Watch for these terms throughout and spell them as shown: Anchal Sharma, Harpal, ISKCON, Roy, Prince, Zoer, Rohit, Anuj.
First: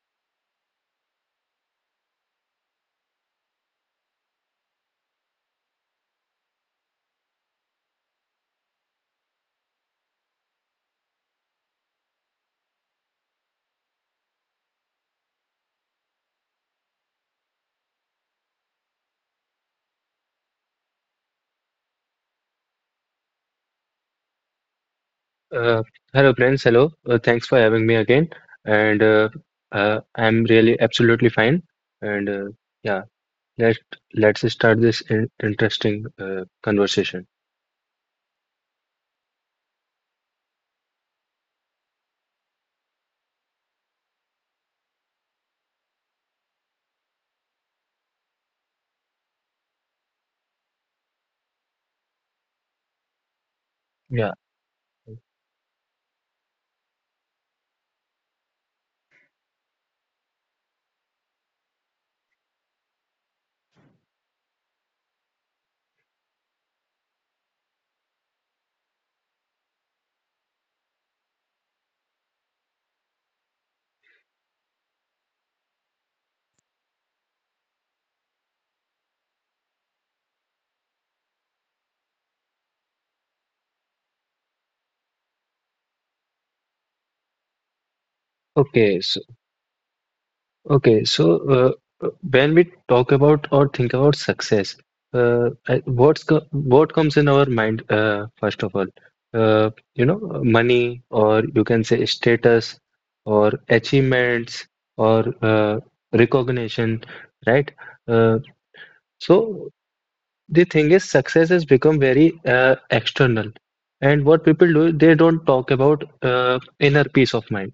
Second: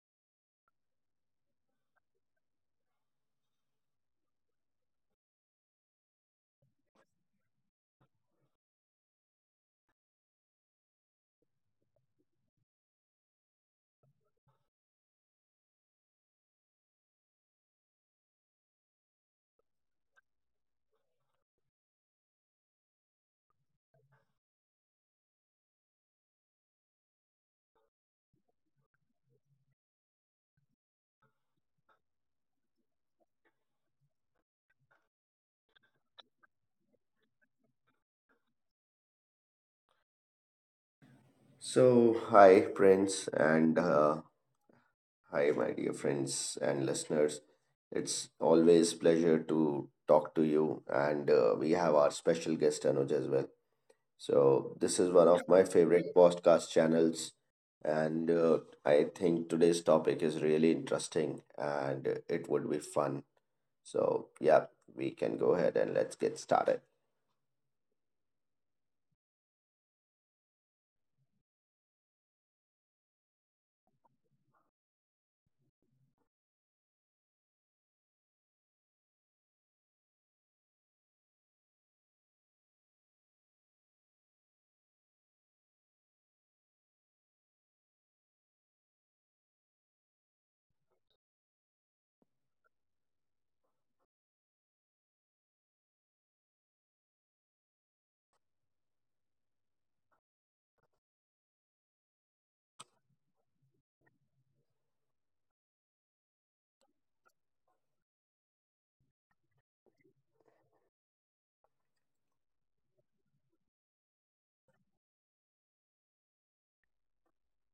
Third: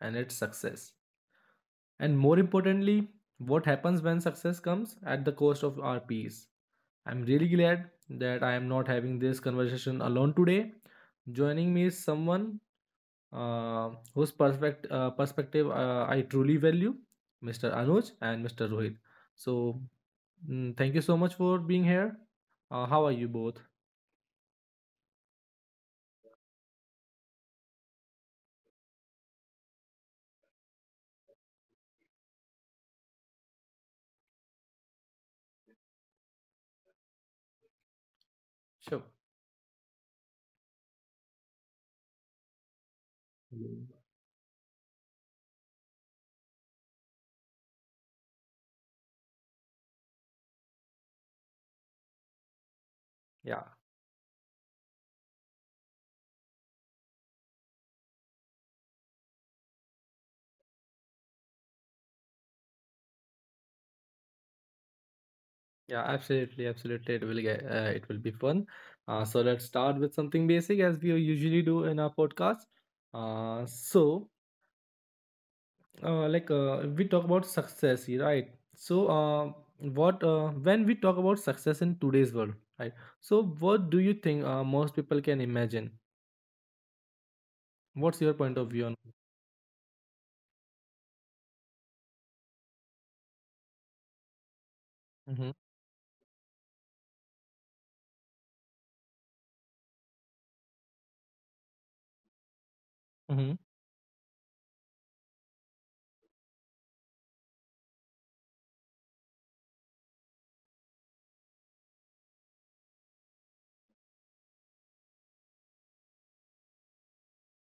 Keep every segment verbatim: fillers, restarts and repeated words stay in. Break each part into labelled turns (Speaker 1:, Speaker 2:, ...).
Speaker 1: and it's success. And more importantly, what happens when success comes at the cost of our peace. I'm really glad that I am not having this conversation alone today. Joining me is someone uh, whose perfect uh, perspective uh, I truly value, mister Anuj and mister Rohit. So, mm, thank you so much for being here. Uh, how are you both?
Speaker 2: Uh, Hello, Prince. Hello. Uh, thanks for having me again. And uh, uh, I'm really absolutely fine. And uh, yeah, let let's start this in interesting uh, conversation.
Speaker 1: Sure.
Speaker 3: So, hi, Prince, and
Speaker 1: Mm.
Speaker 3: uh, hi, my dear friends and listeners. It's always pleasure to talk to you, and uh, we have our special guest Anuj as well.
Speaker 1: Yeah,
Speaker 2: Yeah.
Speaker 3: So, this is one of my favorite podcast channels, and uh, I think today's topic is really interesting, and it would be fun. So, yeah, we can go ahead and
Speaker 1: yeah,
Speaker 3: let's get
Speaker 1: absolutely,
Speaker 3: started.
Speaker 1: absolutely. It will get, uh, it will be fun. Uh, so let's start with something basic as we usually do in our podcast. Uh, so uh, like uh, we talk about success, yeah, right? so uh, what uh, When we talk about success in today's world, right, so what do you think uh, most people can imagine? What's your point of view on...
Speaker 2: Okay. Okay, so uh, uh, when we talk about or think about success,
Speaker 1: mm-hmm.
Speaker 2: uh, I- what's co what comes in our mind uh, first of all? Uh, you know, money, or you can say status, or
Speaker 1: Mm-hmm.
Speaker 2: achievements, or uh, recognition, right? Uh, so the thing is, success has become very uh, external, and what people do, they don't talk about uh, inner peace of mind,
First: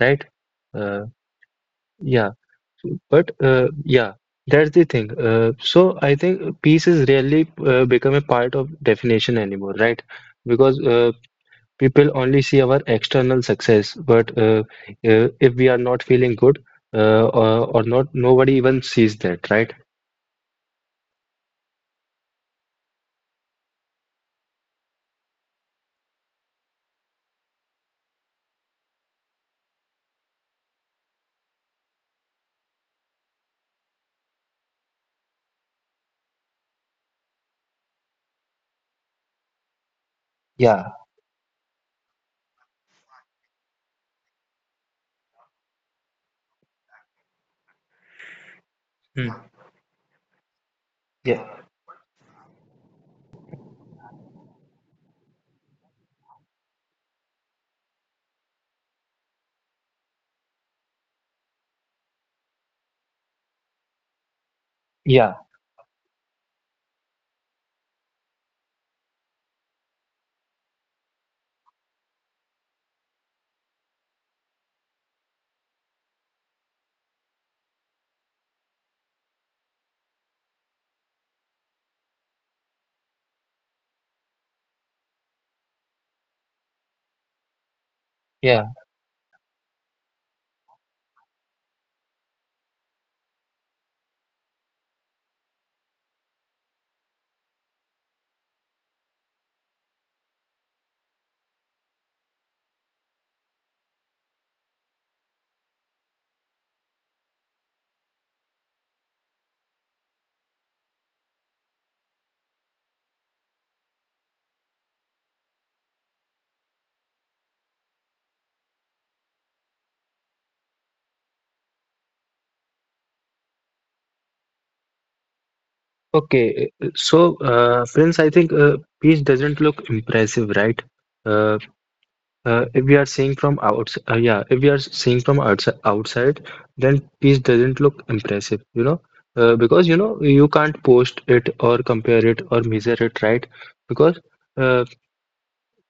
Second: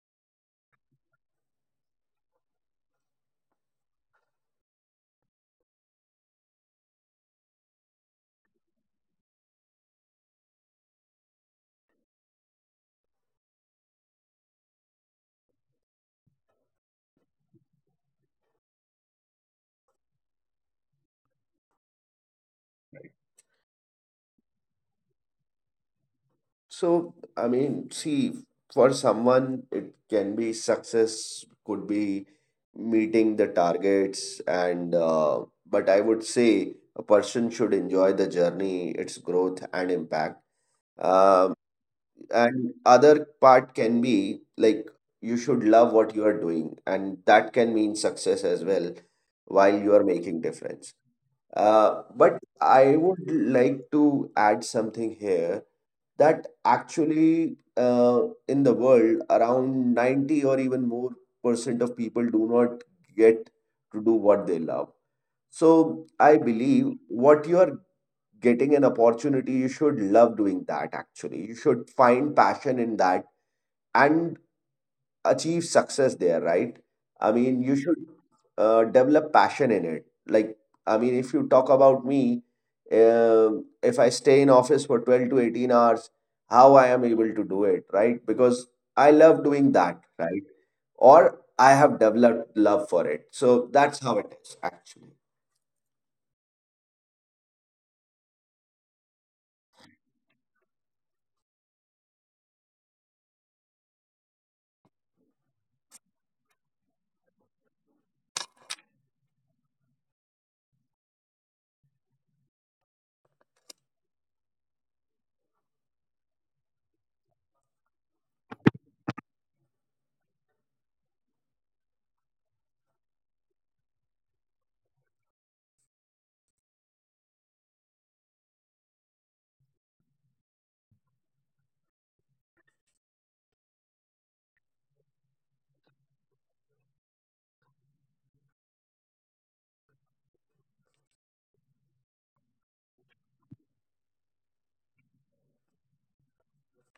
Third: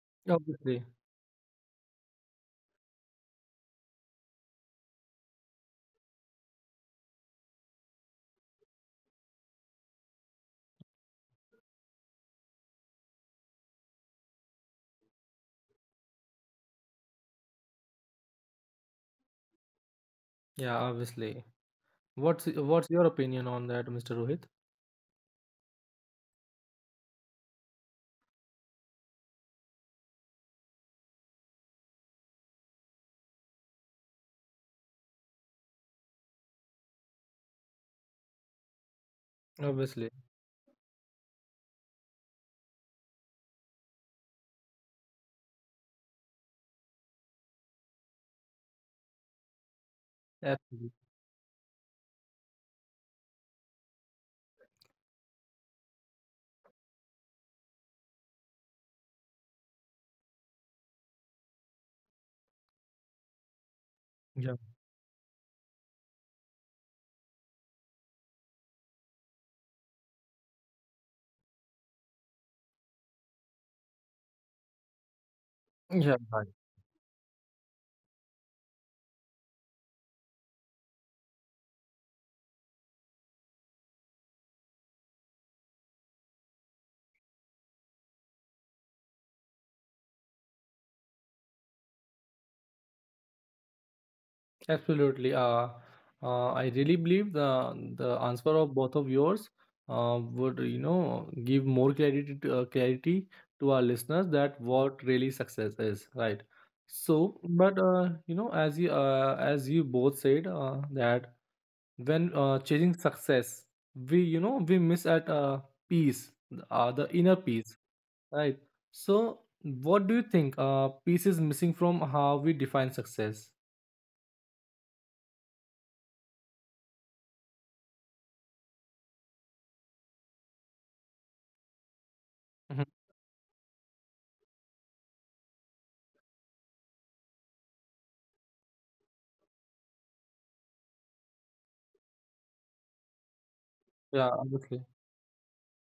Speaker 2: right?
Speaker 1: Obviously.
Speaker 2: Uh, yeah. But uh, yeah, that's the thing. Uh, so I think peace is rarely uh, become a part of definition anymore, right? Because uh, people only see our external success, but uh, uh, if we are not feeling good uh, or, or not, nobody even sees that, right?
Speaker 1: Yeah, obviously. What's what's your opinion on that, Mr. Rohit?
Speaker 3: So, I mean, see, for someone, it can be success, could be meeting the targets, and uh, but I would say a person should enjoy the journey, its growth and
Speaker 1: Obviously.
Speaker 3: impact.
Speaker 2: Yeah.
Speaker 3: Um, and other part can be like you should love what you are doing, and that can mean success as well
Speaker 2: Hmm.
Speaker 3: while you are making difference.
Speaker 1: Absolutely.
Speaker 2: Yeah,
Speaker 3: Uh, but I would like to add something here that actually uh, in the world around ninety or even more percent of people do not get to do what they love.
Speaker 1: Yeah.
Speaker 2: yeah,
Speaker 3: So I believe what you are getting an opportunity, you should love doing that actually. You should find passion in that and achieve success there, right?
Speaker 1: Yeah.
Speaker 3: I mean, you should uh, develop passion in it. Like, I mean, if you talk about me, um if I stay in office for twelve to eighteen hours, how I am able to do it, right? Because I
Speaker 2: yeah.
Speaker 3: love doing that, right? Or I have developed love for it. So that's how it is, actually.
Speaker 1: Absolutely. Uh, uh, I really believe the the answer of both of yours uh, would, you know, give more clarity to, uh, clarity to our listeners that what really success is, right? So, but uh, you know, as you uh, as you both said uh, that when uh, chasing success, we, you know, we miss at uh, peace, uh, the inner peace, right? So, what do you think? Uh, peace is missing from how we define success?
Speaker 2: Okay. uh, So, uh, Prince, I think uh, peace doesn't look impressive, right? Uh, Uh, if
Speaker 1: Mhm.
Speaker 2: we are seeing from outs uh, Yeah, if we are seeing from outs outside, then piece doesn't look impressive, you know, uh, because you know you can't post it or compare it or measure it, right? Because
Speaker 1: Yeah,
Speaker 2: uh,
Speaker 1: obviously.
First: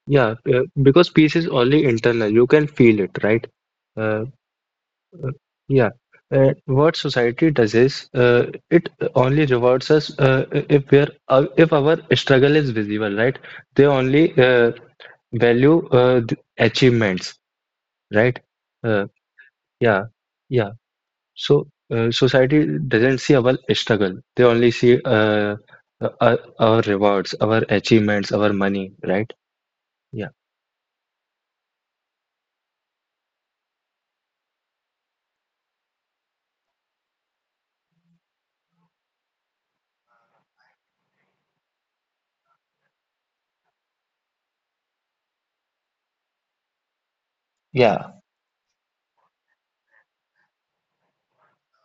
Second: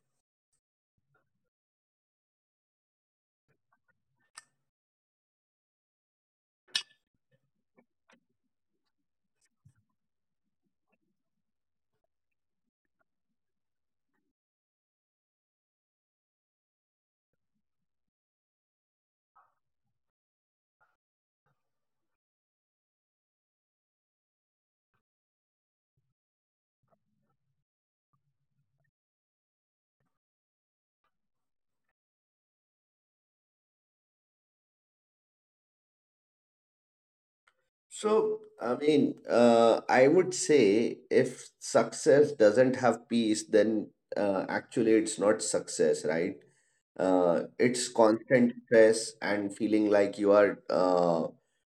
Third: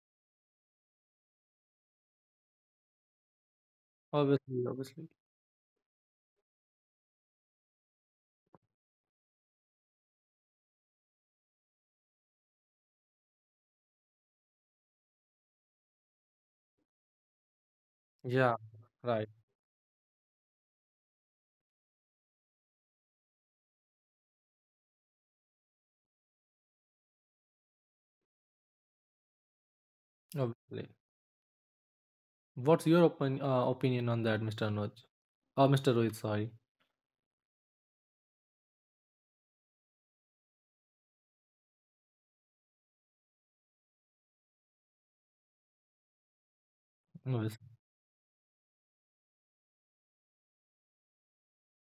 Speaker 2: yeah, uh, because peace is only internal. You can feel it, right? Uh,
Speaker 1: Obviously, obviously.
Speaker 2: yeah. Uh, what society does is uh, it only rewards us uh, if we are uh, if our struggle is visible, right? They only uh, value uh, the achievements, right?
Speaker 1: Yeah,
Speaker 2: Uh,
Speaker 1: right.
Speaker 2: Yeah, yeah. So uh, society doesn't see our struggle. They only see uh, uh, our, our rewards, our achievements, our money, right? Yeah,
Speaker 1: Obviously. What's your opin uh, opinion on that, mister Anuj? Uh, mister Rohit, sorry.
Speaker 3: So, I mean, uh, I would say if success doesn't have peace, then uh, actually it's not success, right? Uh,
Speaker 1: Obviously.
Speaker 3: it's
Speaker 2: Yeah,
Speaker 3: constant stress and feeling like you are uh,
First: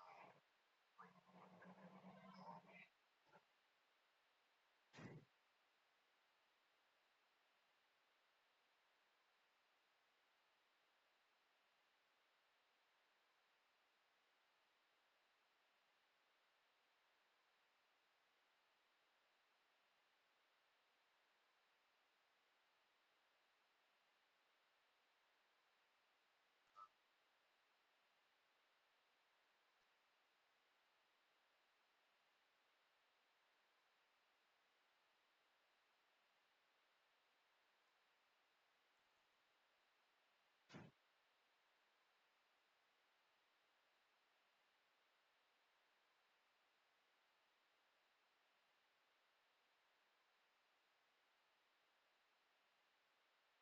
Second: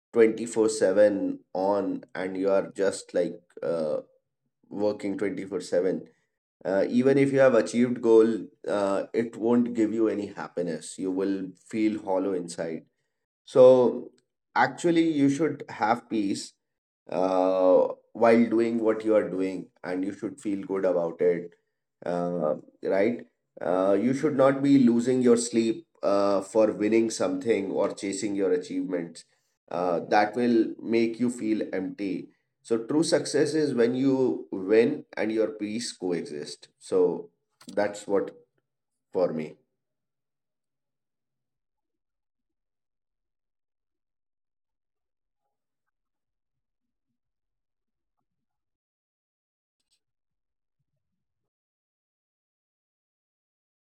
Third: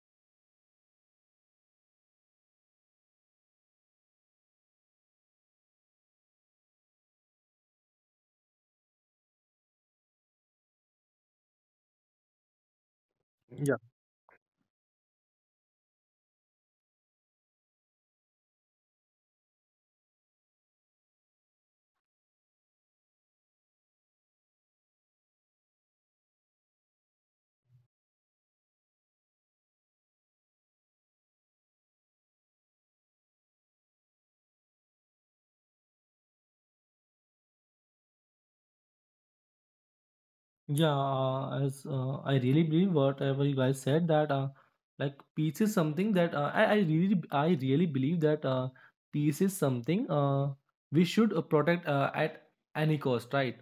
Speaker 3: twenty-four seven on and you are just like uh, working twenty-four seven. Uh, even if you have achieved goal, uh, it won't give you any happiness. You will feel hollow inside.
Speaker 1: Yeah.
Speaker 3: So actually, you should have peace uh, while doing what you are doing, and you should feel good about it, uh, right? Uh, you should not be losing your sleep uh, for winning something or chasing your achievements. Uh, that will make you feel empty. So true success is when you win and your peace coexist. So that's what for me.
Speaker 1: Yeah, uh, as uh, I really believe whatever you guys said that, uh, like, peace is something that, uh, I, I really, I really believe that uh, peace is something uh, we should uh, protect uh, at any cost, right?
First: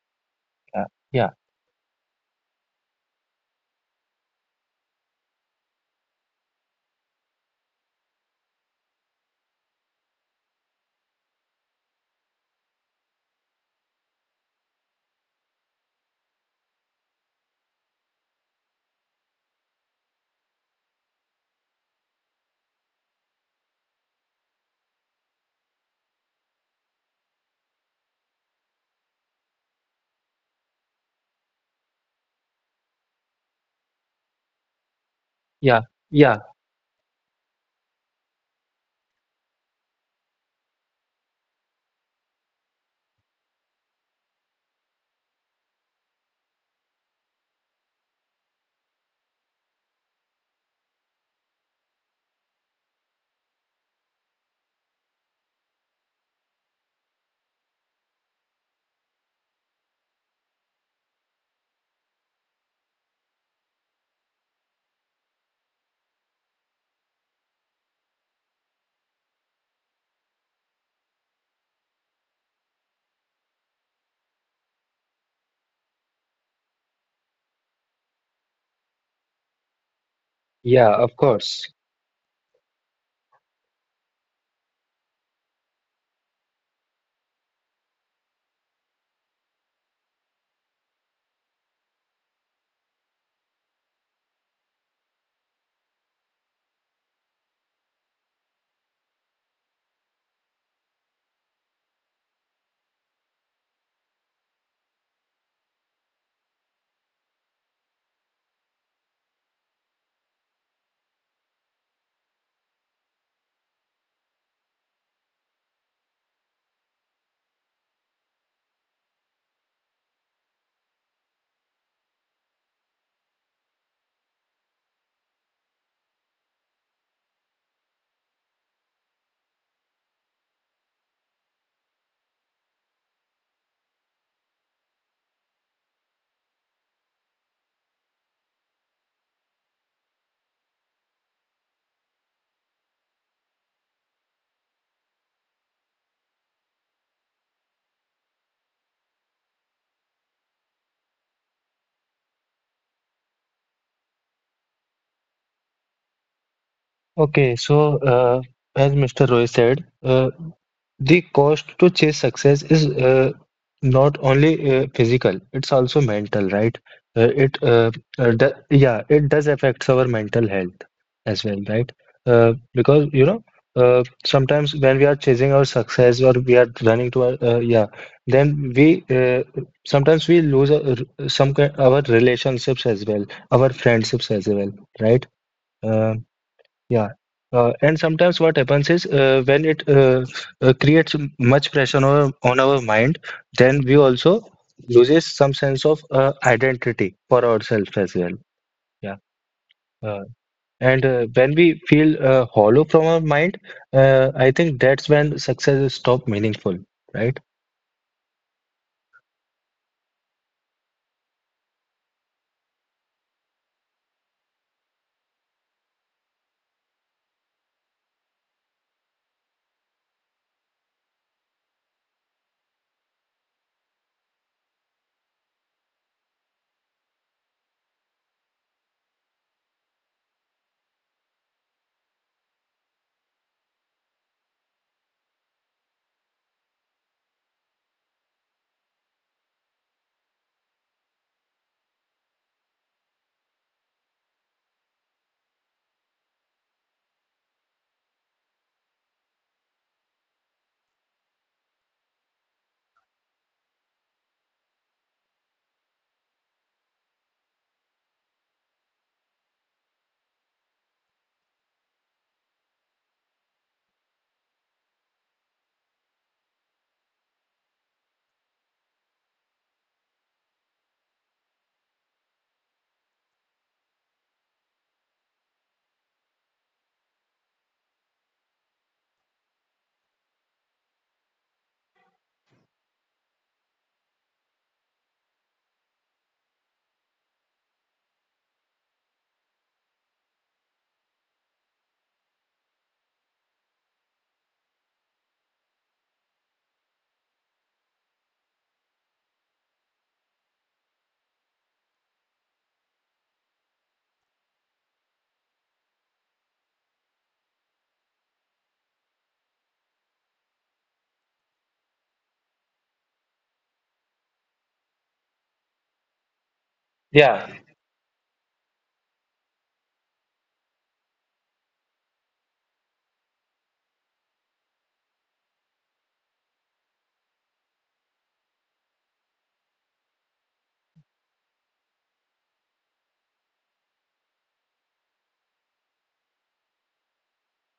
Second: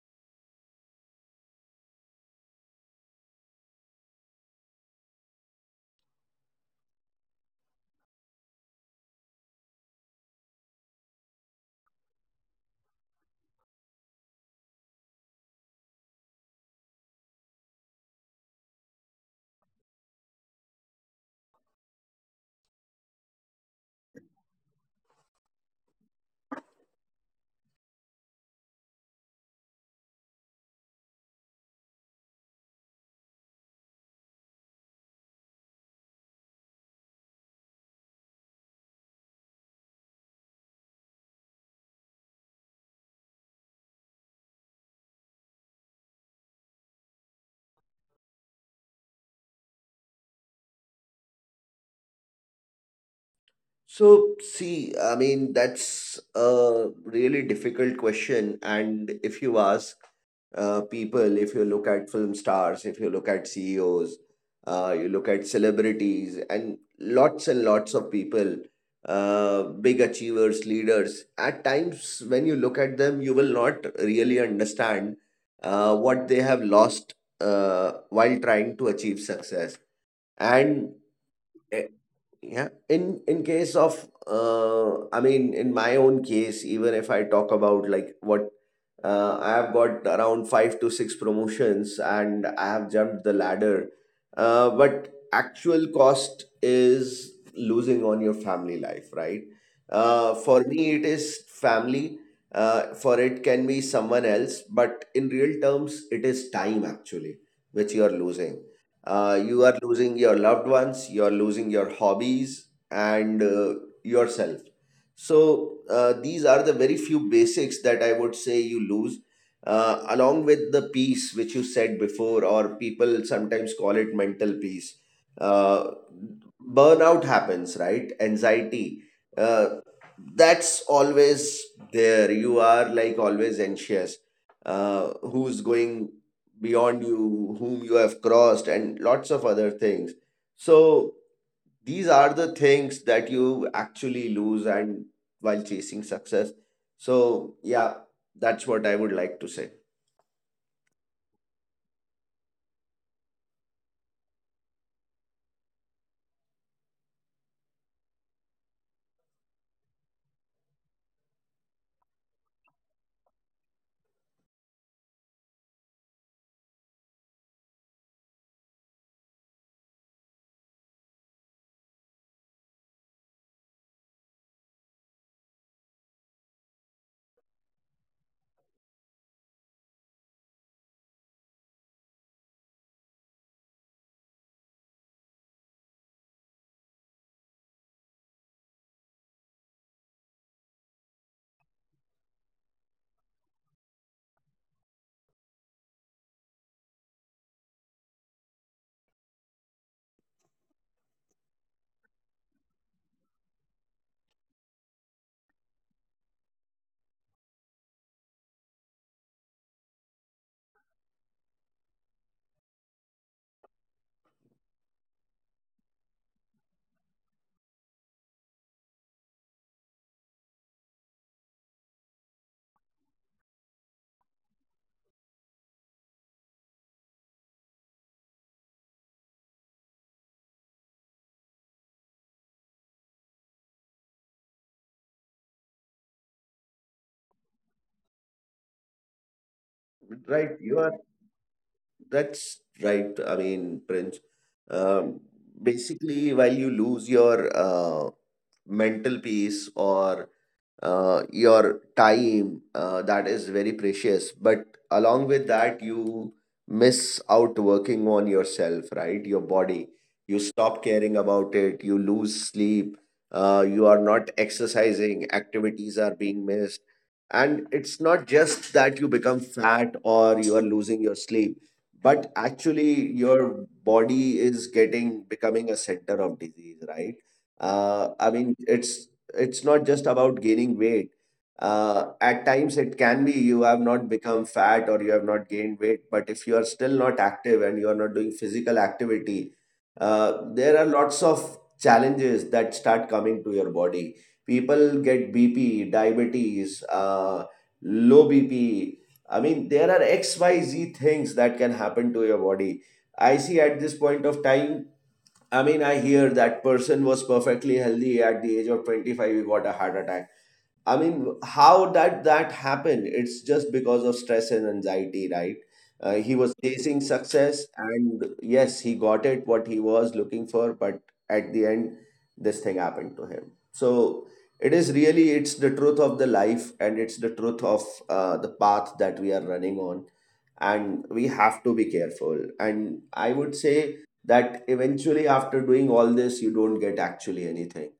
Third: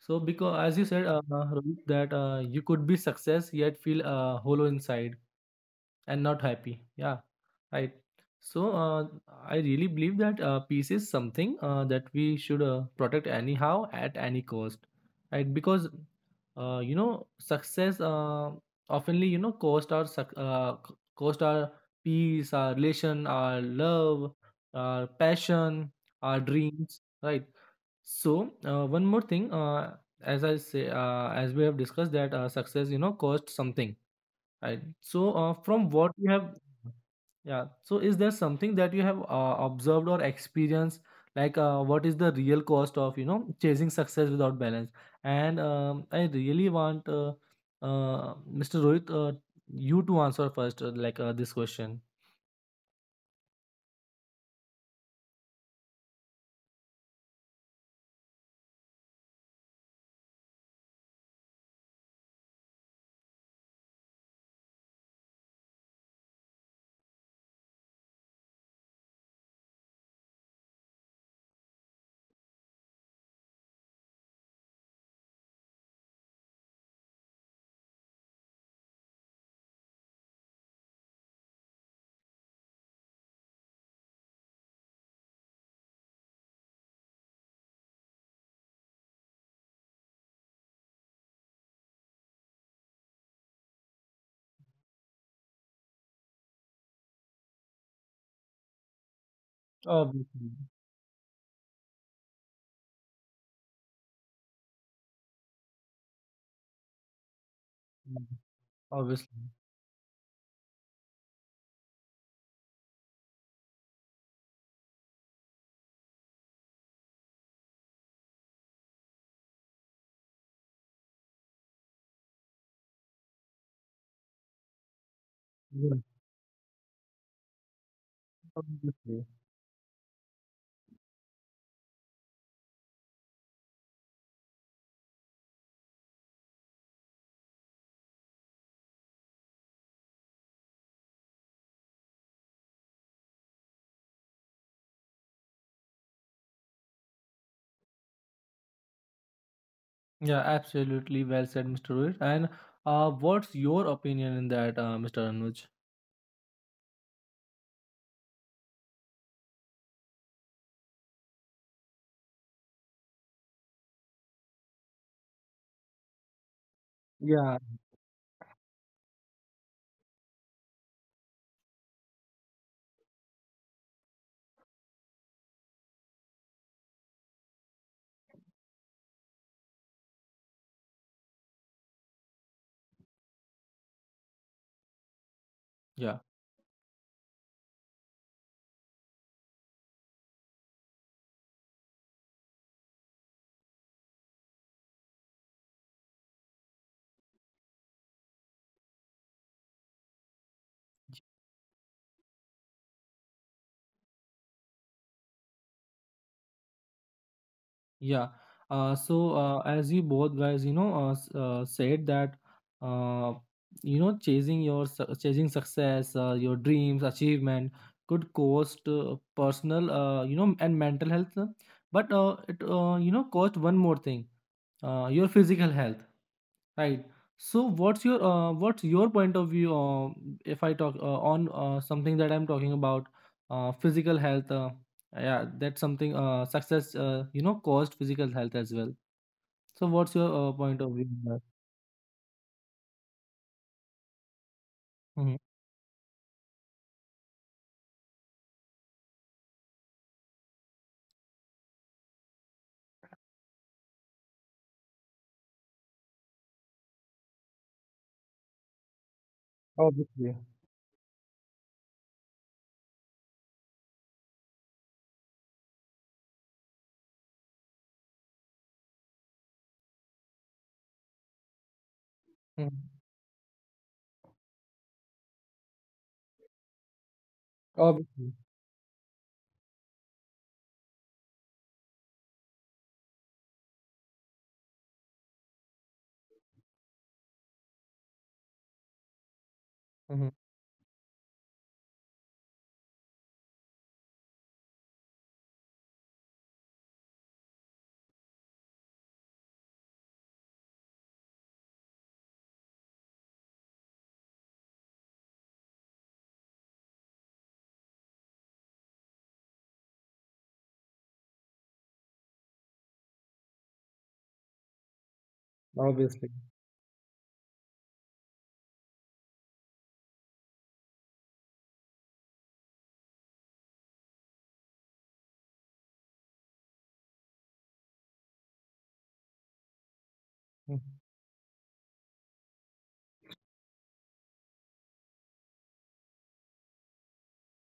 Speaker 1: So, because as you
Speaker 2: yeah.
Speaker 1: said, uh,
Speaker 2: yeah,
Speaker 1: uh, Rohit, that uh, you could be success yet feel uh, hollow inside and not happy, yeah, right? so uh, I really believe that uh, peace is something uh, that we should uh, protect anyhow at any cost, right? Because uh, you know, success uh, oftenly, you know, cost our suc- uh, c- cost our peace, our relation, our love, our passion, our dreams, right? So uh, one more thing, uh, as I say uh, as we have discussed, that uh, success, you know, costs something. Right. So, uh,
Speaker 2: yeah,
Speaker 1: from what you
Speaker 2: yeah,
Speaker 1: have, yeah. So, is there something that you have uh, observed or experienced? Like, uh, what is the real cost of, you know, chasing success without balance? And um, I really want uh, uh, mister Rohit, uh, you to answer first, uh, like uh, this question.
Speaker 3: So, see, I mean, that's a really difficult question. And if you ask uh, people, if you look at film stars, if you look at C E Os, uh, you look at celebrities, and lots and lots of people, uh, big achievers, leaders, at times when you look at them, you will not really understand uh, what they have lost uh, while trying to achieve success.
Speaker 2: yeah, of
Speaker 3: And
Speaker 2: course.
Speaker 3: eh, yeah, in in case of uh, I mean, in my own case, even if I talk about like what uh, I have got around five to six promotions and I have jumped the ladder, uh, but actual cost is losing on your family life, right?
Speaker 1: Obviously.
Speaker 3: Uh, for me, it is family. Uh, for it can be someone else, but in real terms, it is time actually which you are
Speaker 1: Mm.
Speaker 3: losing,
Speaker 1: Obviously.
Speaker 3: uh, you are losing your loved ones, you are losing your hobbies, and uh, yourself. So, uh, these are the very few basics that I would say you lose, uh, along with the peace which you said before, or people sometimes call it mental peace. Uh,
Speaker 1: Yeah.
Speaker 3: Burnout happens, right? Anxiety.
Speaker 1: Obviously.
Speaker 3: Uh, that's always there. You are like always anxious. Uh, who's going beyond you whom you have crossed and lots of other things, so these are the things that you actually lose and while chasing success. So yeah, that's what I would like to say.
Speaker 1: Yeah, absolutely. Well said, mister Rohit. And uh, what's your opinion in that, uh, mister Anuj?
Speaker 2: Okay, so uh, as mister Roy said, uh, the cost to chase success is uh, not only uh, physical, it's also mental, right? Uh, it
Speaker 1: Yeah.
Speaker 2: uh, uh, do, yeah, it does affects our mental health as well, right? Uh, because you know, uh, sometimes when we are chasing our success or we are running to our uh, yeah, then we uh, sometimes we lose our, some kind our relationships as well, our friendships as well, right? Uh,
Speaker 1: Yeah.
Speaker 2: yeah. Uh, and sometimes what happens is uh, when it uh, uh, creates m- much pressure on our, on our mind, then we also loses some sense of uh, identity for ourselves as well. Yeah. Uh, and uh, when we feel uh, hollow from our mind, uh, I think that's when success is stop meaningful, right?
Speaker 1: Yeah. Uh, so uh, as you both guys, you know, uh, s- uh, said that, uh, you know, chasing your su- chasing success, uh, your dreams, achievement, could cost uh, personal, uh, you know, and mental health. uh, But uh, it, uh, you know, cost one more thing, uh, your physical health. Right. So what's your uh, what's your point of view? Um, if I talk uh, on uh, something that I'm talking about, uh, physical health, uh, yeah, that's something, uh, success uh, you know, caused physical health as well. So what's your uh, point of
Speaker 3: Right
Speaker 1: view?
Speaker 3: you are, that's right, I mean, Prince,
Speaker 1: Mm-hmm.
Speaker 3: um, basically while you lose your uh, mental peace or uh, your time uh, that is very precious, but along with that you miss out working on yourself, right? Your body,
Speaker 1: Obviously.
Speaker 3: you stop caring about it, you lose sleep, uh, you are not exercising, activities are being missed, and it's not just that you become fat or you are losing your sleep, but
Speaker 1: Hmm.
Speaker 3: actually your body is getting becoming a center of disease, right? uh, I
Speaker 1: Obviously.
Speaker 3: mean, it's it's not just about gaining weight. Uh, at times, it can be you have not become fat or you have not gained weight, but if you are still not active and you are not doing physical activity,
Speaker 1: Hmm.
Speaker 3: uh, there are lots of challenges that start coming to your body. People get B P, diabetes, uh, low B P. I mean, there are X Y Z things that can happen to your body. I see at this point of time, I mean, I hear that person was perfectly healthy at the age of twenty-five, he got a heart attack. I mean, how that that happened? It's just because of stress and anxiety, right? Uh, he
Speaker 1: Obviously.
Speaker 3: was chasing success,
Speaker 2: Yeah.
Speaker 3: and yes, he got it what he was looking for, but at the end, this thing happened to him. So it is really, it's the truth of the life, and it's the truth of uh, the path that we are running on,
Speaker 1: Hmm.
Speaker 3: and we have to be careful. And I would say that eventually, after doing all this, you don't get actually anything,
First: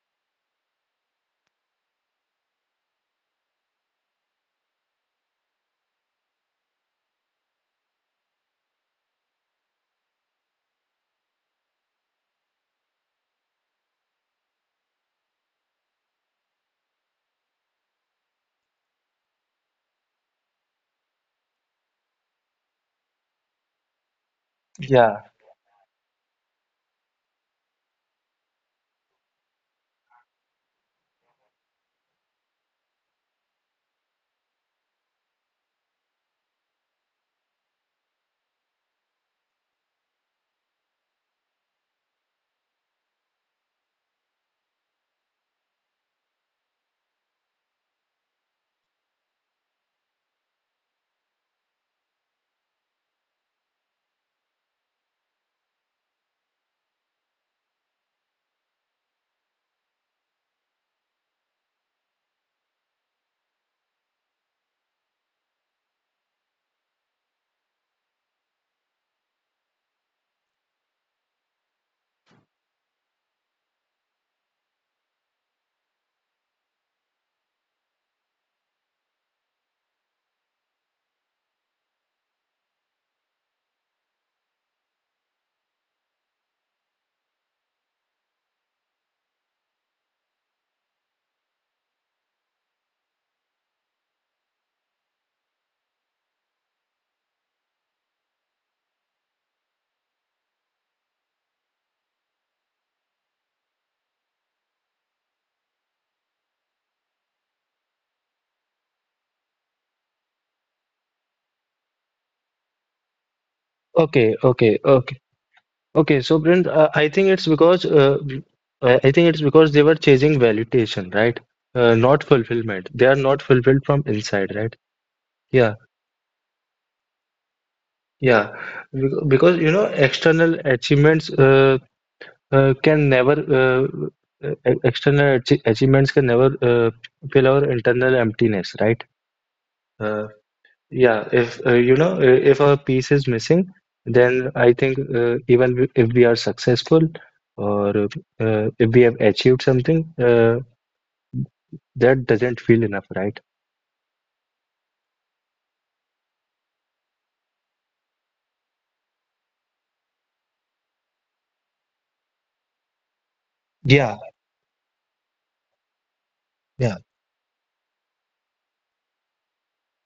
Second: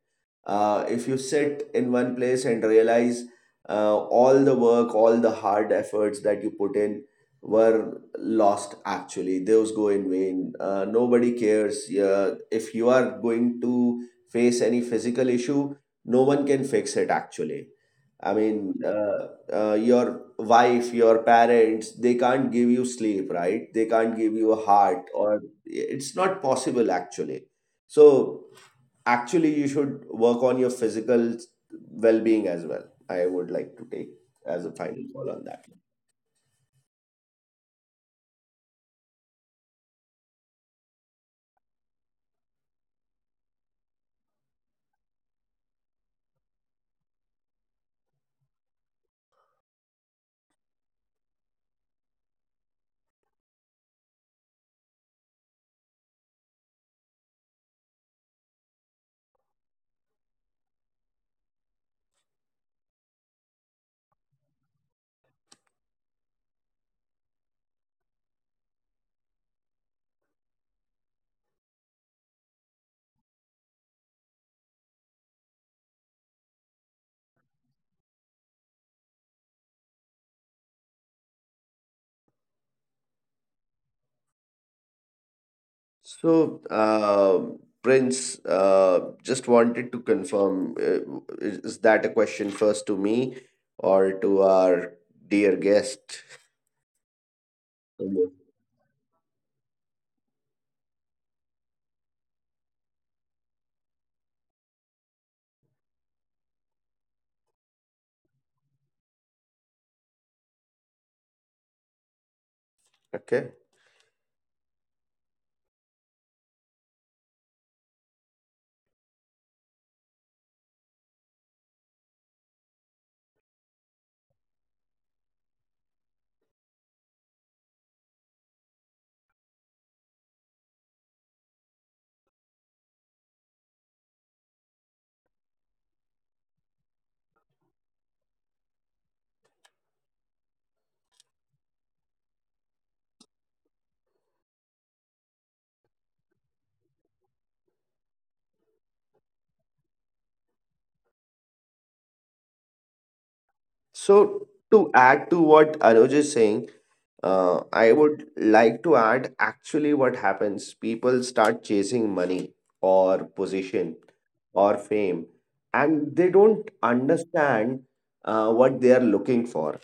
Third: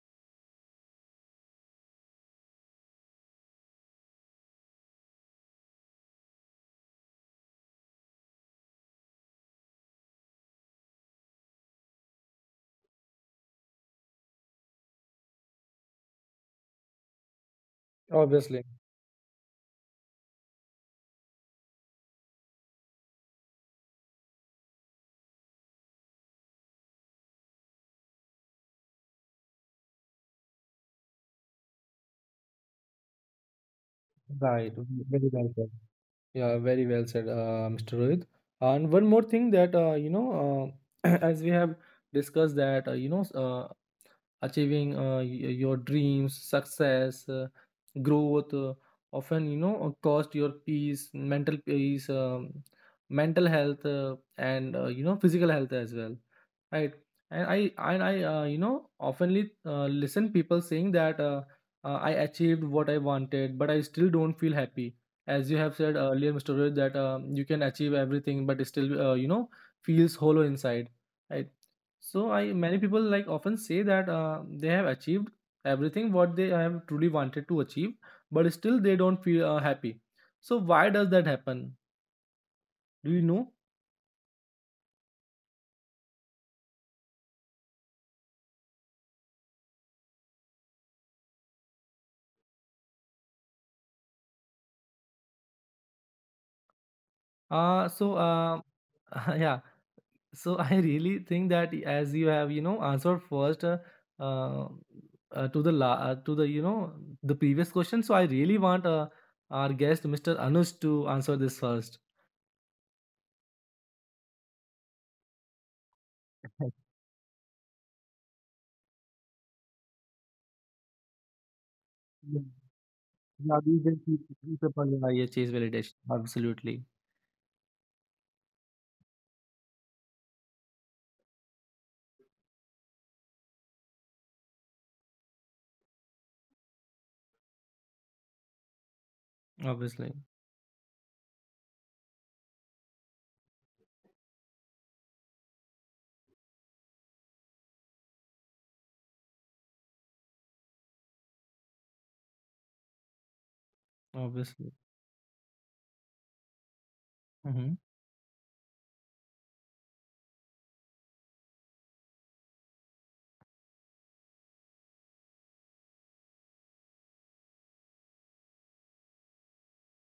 Speaker 3: uh, if you sit in one place and realize uh, all the work, all the hard efforts that you put in were lost actually, those go in vain. Uh, nobody cares. Yeah, if you are going to face any physical issue, no one can fix it actually. I
Speaker 1: Obviously.
Speaker 3: mean, uh, uh, your wife, your parents, they can't give you sleep, right? They can't give you a heart,
Speaker 2: Yeah.
Speaker 3: or it's not possible actually. So, actually you should work on your physical well-being as well. I would like to take as a
Speaker 1: Right.
Speaker 3: final
Speaker 1: v-
Speaker 3: call
Speaker 1: Very
Speaker 3: on
Speaker 1: well
Speaker 3: that.
Speaker 1: said. Yeah, very well said, uh, mister Rohit. And one more thing that, uh, you know, uh, as we have discussed that, uh, you know, s- uh, achieving, uh, y- your dreams, success, uh, growth, uh, often you know uh, cost your peace, mental peace, um, mental health, uh, and, uh, you know, physical health as well, right? And i and i uh, you know, oftenly, uh, listen people saying that, uh, uh, I achieved what I wanted but I still don't feel happy. As you have said earlier, Mr. Rohit, that, um, you can achieve everything but it still, uh, you know, feels hollow inside, right? So, I many people, like, often say that, uh, they have achieved everything what they have truly wanted to achieve, but still they don't feel uh, happy. So why does that happen? Do you know?
Speaker 3: So, uh, Prince, uh, just wanted to confirm, uh, is is that a question first to me or to our dear guest?
Speaker 1: uh so uh
Speaker 3: Mhm.
Speaker 1: yeah. So I really think that, as you have, you know, answered first, uh, uh, uh, to the la- uh, to the, you know, the previous question, so I really want uh, our guest Mr. Anush to answer this first.
Speaker 3: Okay.
Speaker 2: Okay. Okay. Okay. Okay, so Prince, uh, I think it's because uh, I I think it's because they were chasing validation, right? Uh, not
Speaker 1: Yeah,
Speaker 2: fulfillment. They are not
Speaker 1: yeah we
Speaker 2: fulfilled
Speaker 1: will
Speaker 2: from
Speaker 1: keep,
Speaker 2: inside,
Speaker 1: keep up
Speaker 2: right?
Speaker 1: the yeah, chase
Speaker 2: Yeah,
Speaker 1: validation, absolutely.
Speaker 2: yeah. Bec- Because you know, external achievements uh, uh, can never uh, uh, external achie- achievements can never uh, fill our internal emptiness, right?
Speaker 1: Obviously.
Speaker 2: Uh, Yeah, if uh, you know, uh, if a piece is missing, then I think uh, even w- if we are successful or uh, if we have achieved something, uh, that doesn't feel enough, right?
Speaker 3: So,
Speaker 1: Obviously.
Speaker 3: to add to what Anuj is saying,
Speaker 1: Mm-hmm.
Speaker 3: uh, I would like to add actually what happens. People start chasing money or
Speaker 2: Yeah,
Speaker 3: position or fame, and they don't
Speaker 2: yeah,
Speaker 3: understand uh, what they are looking for.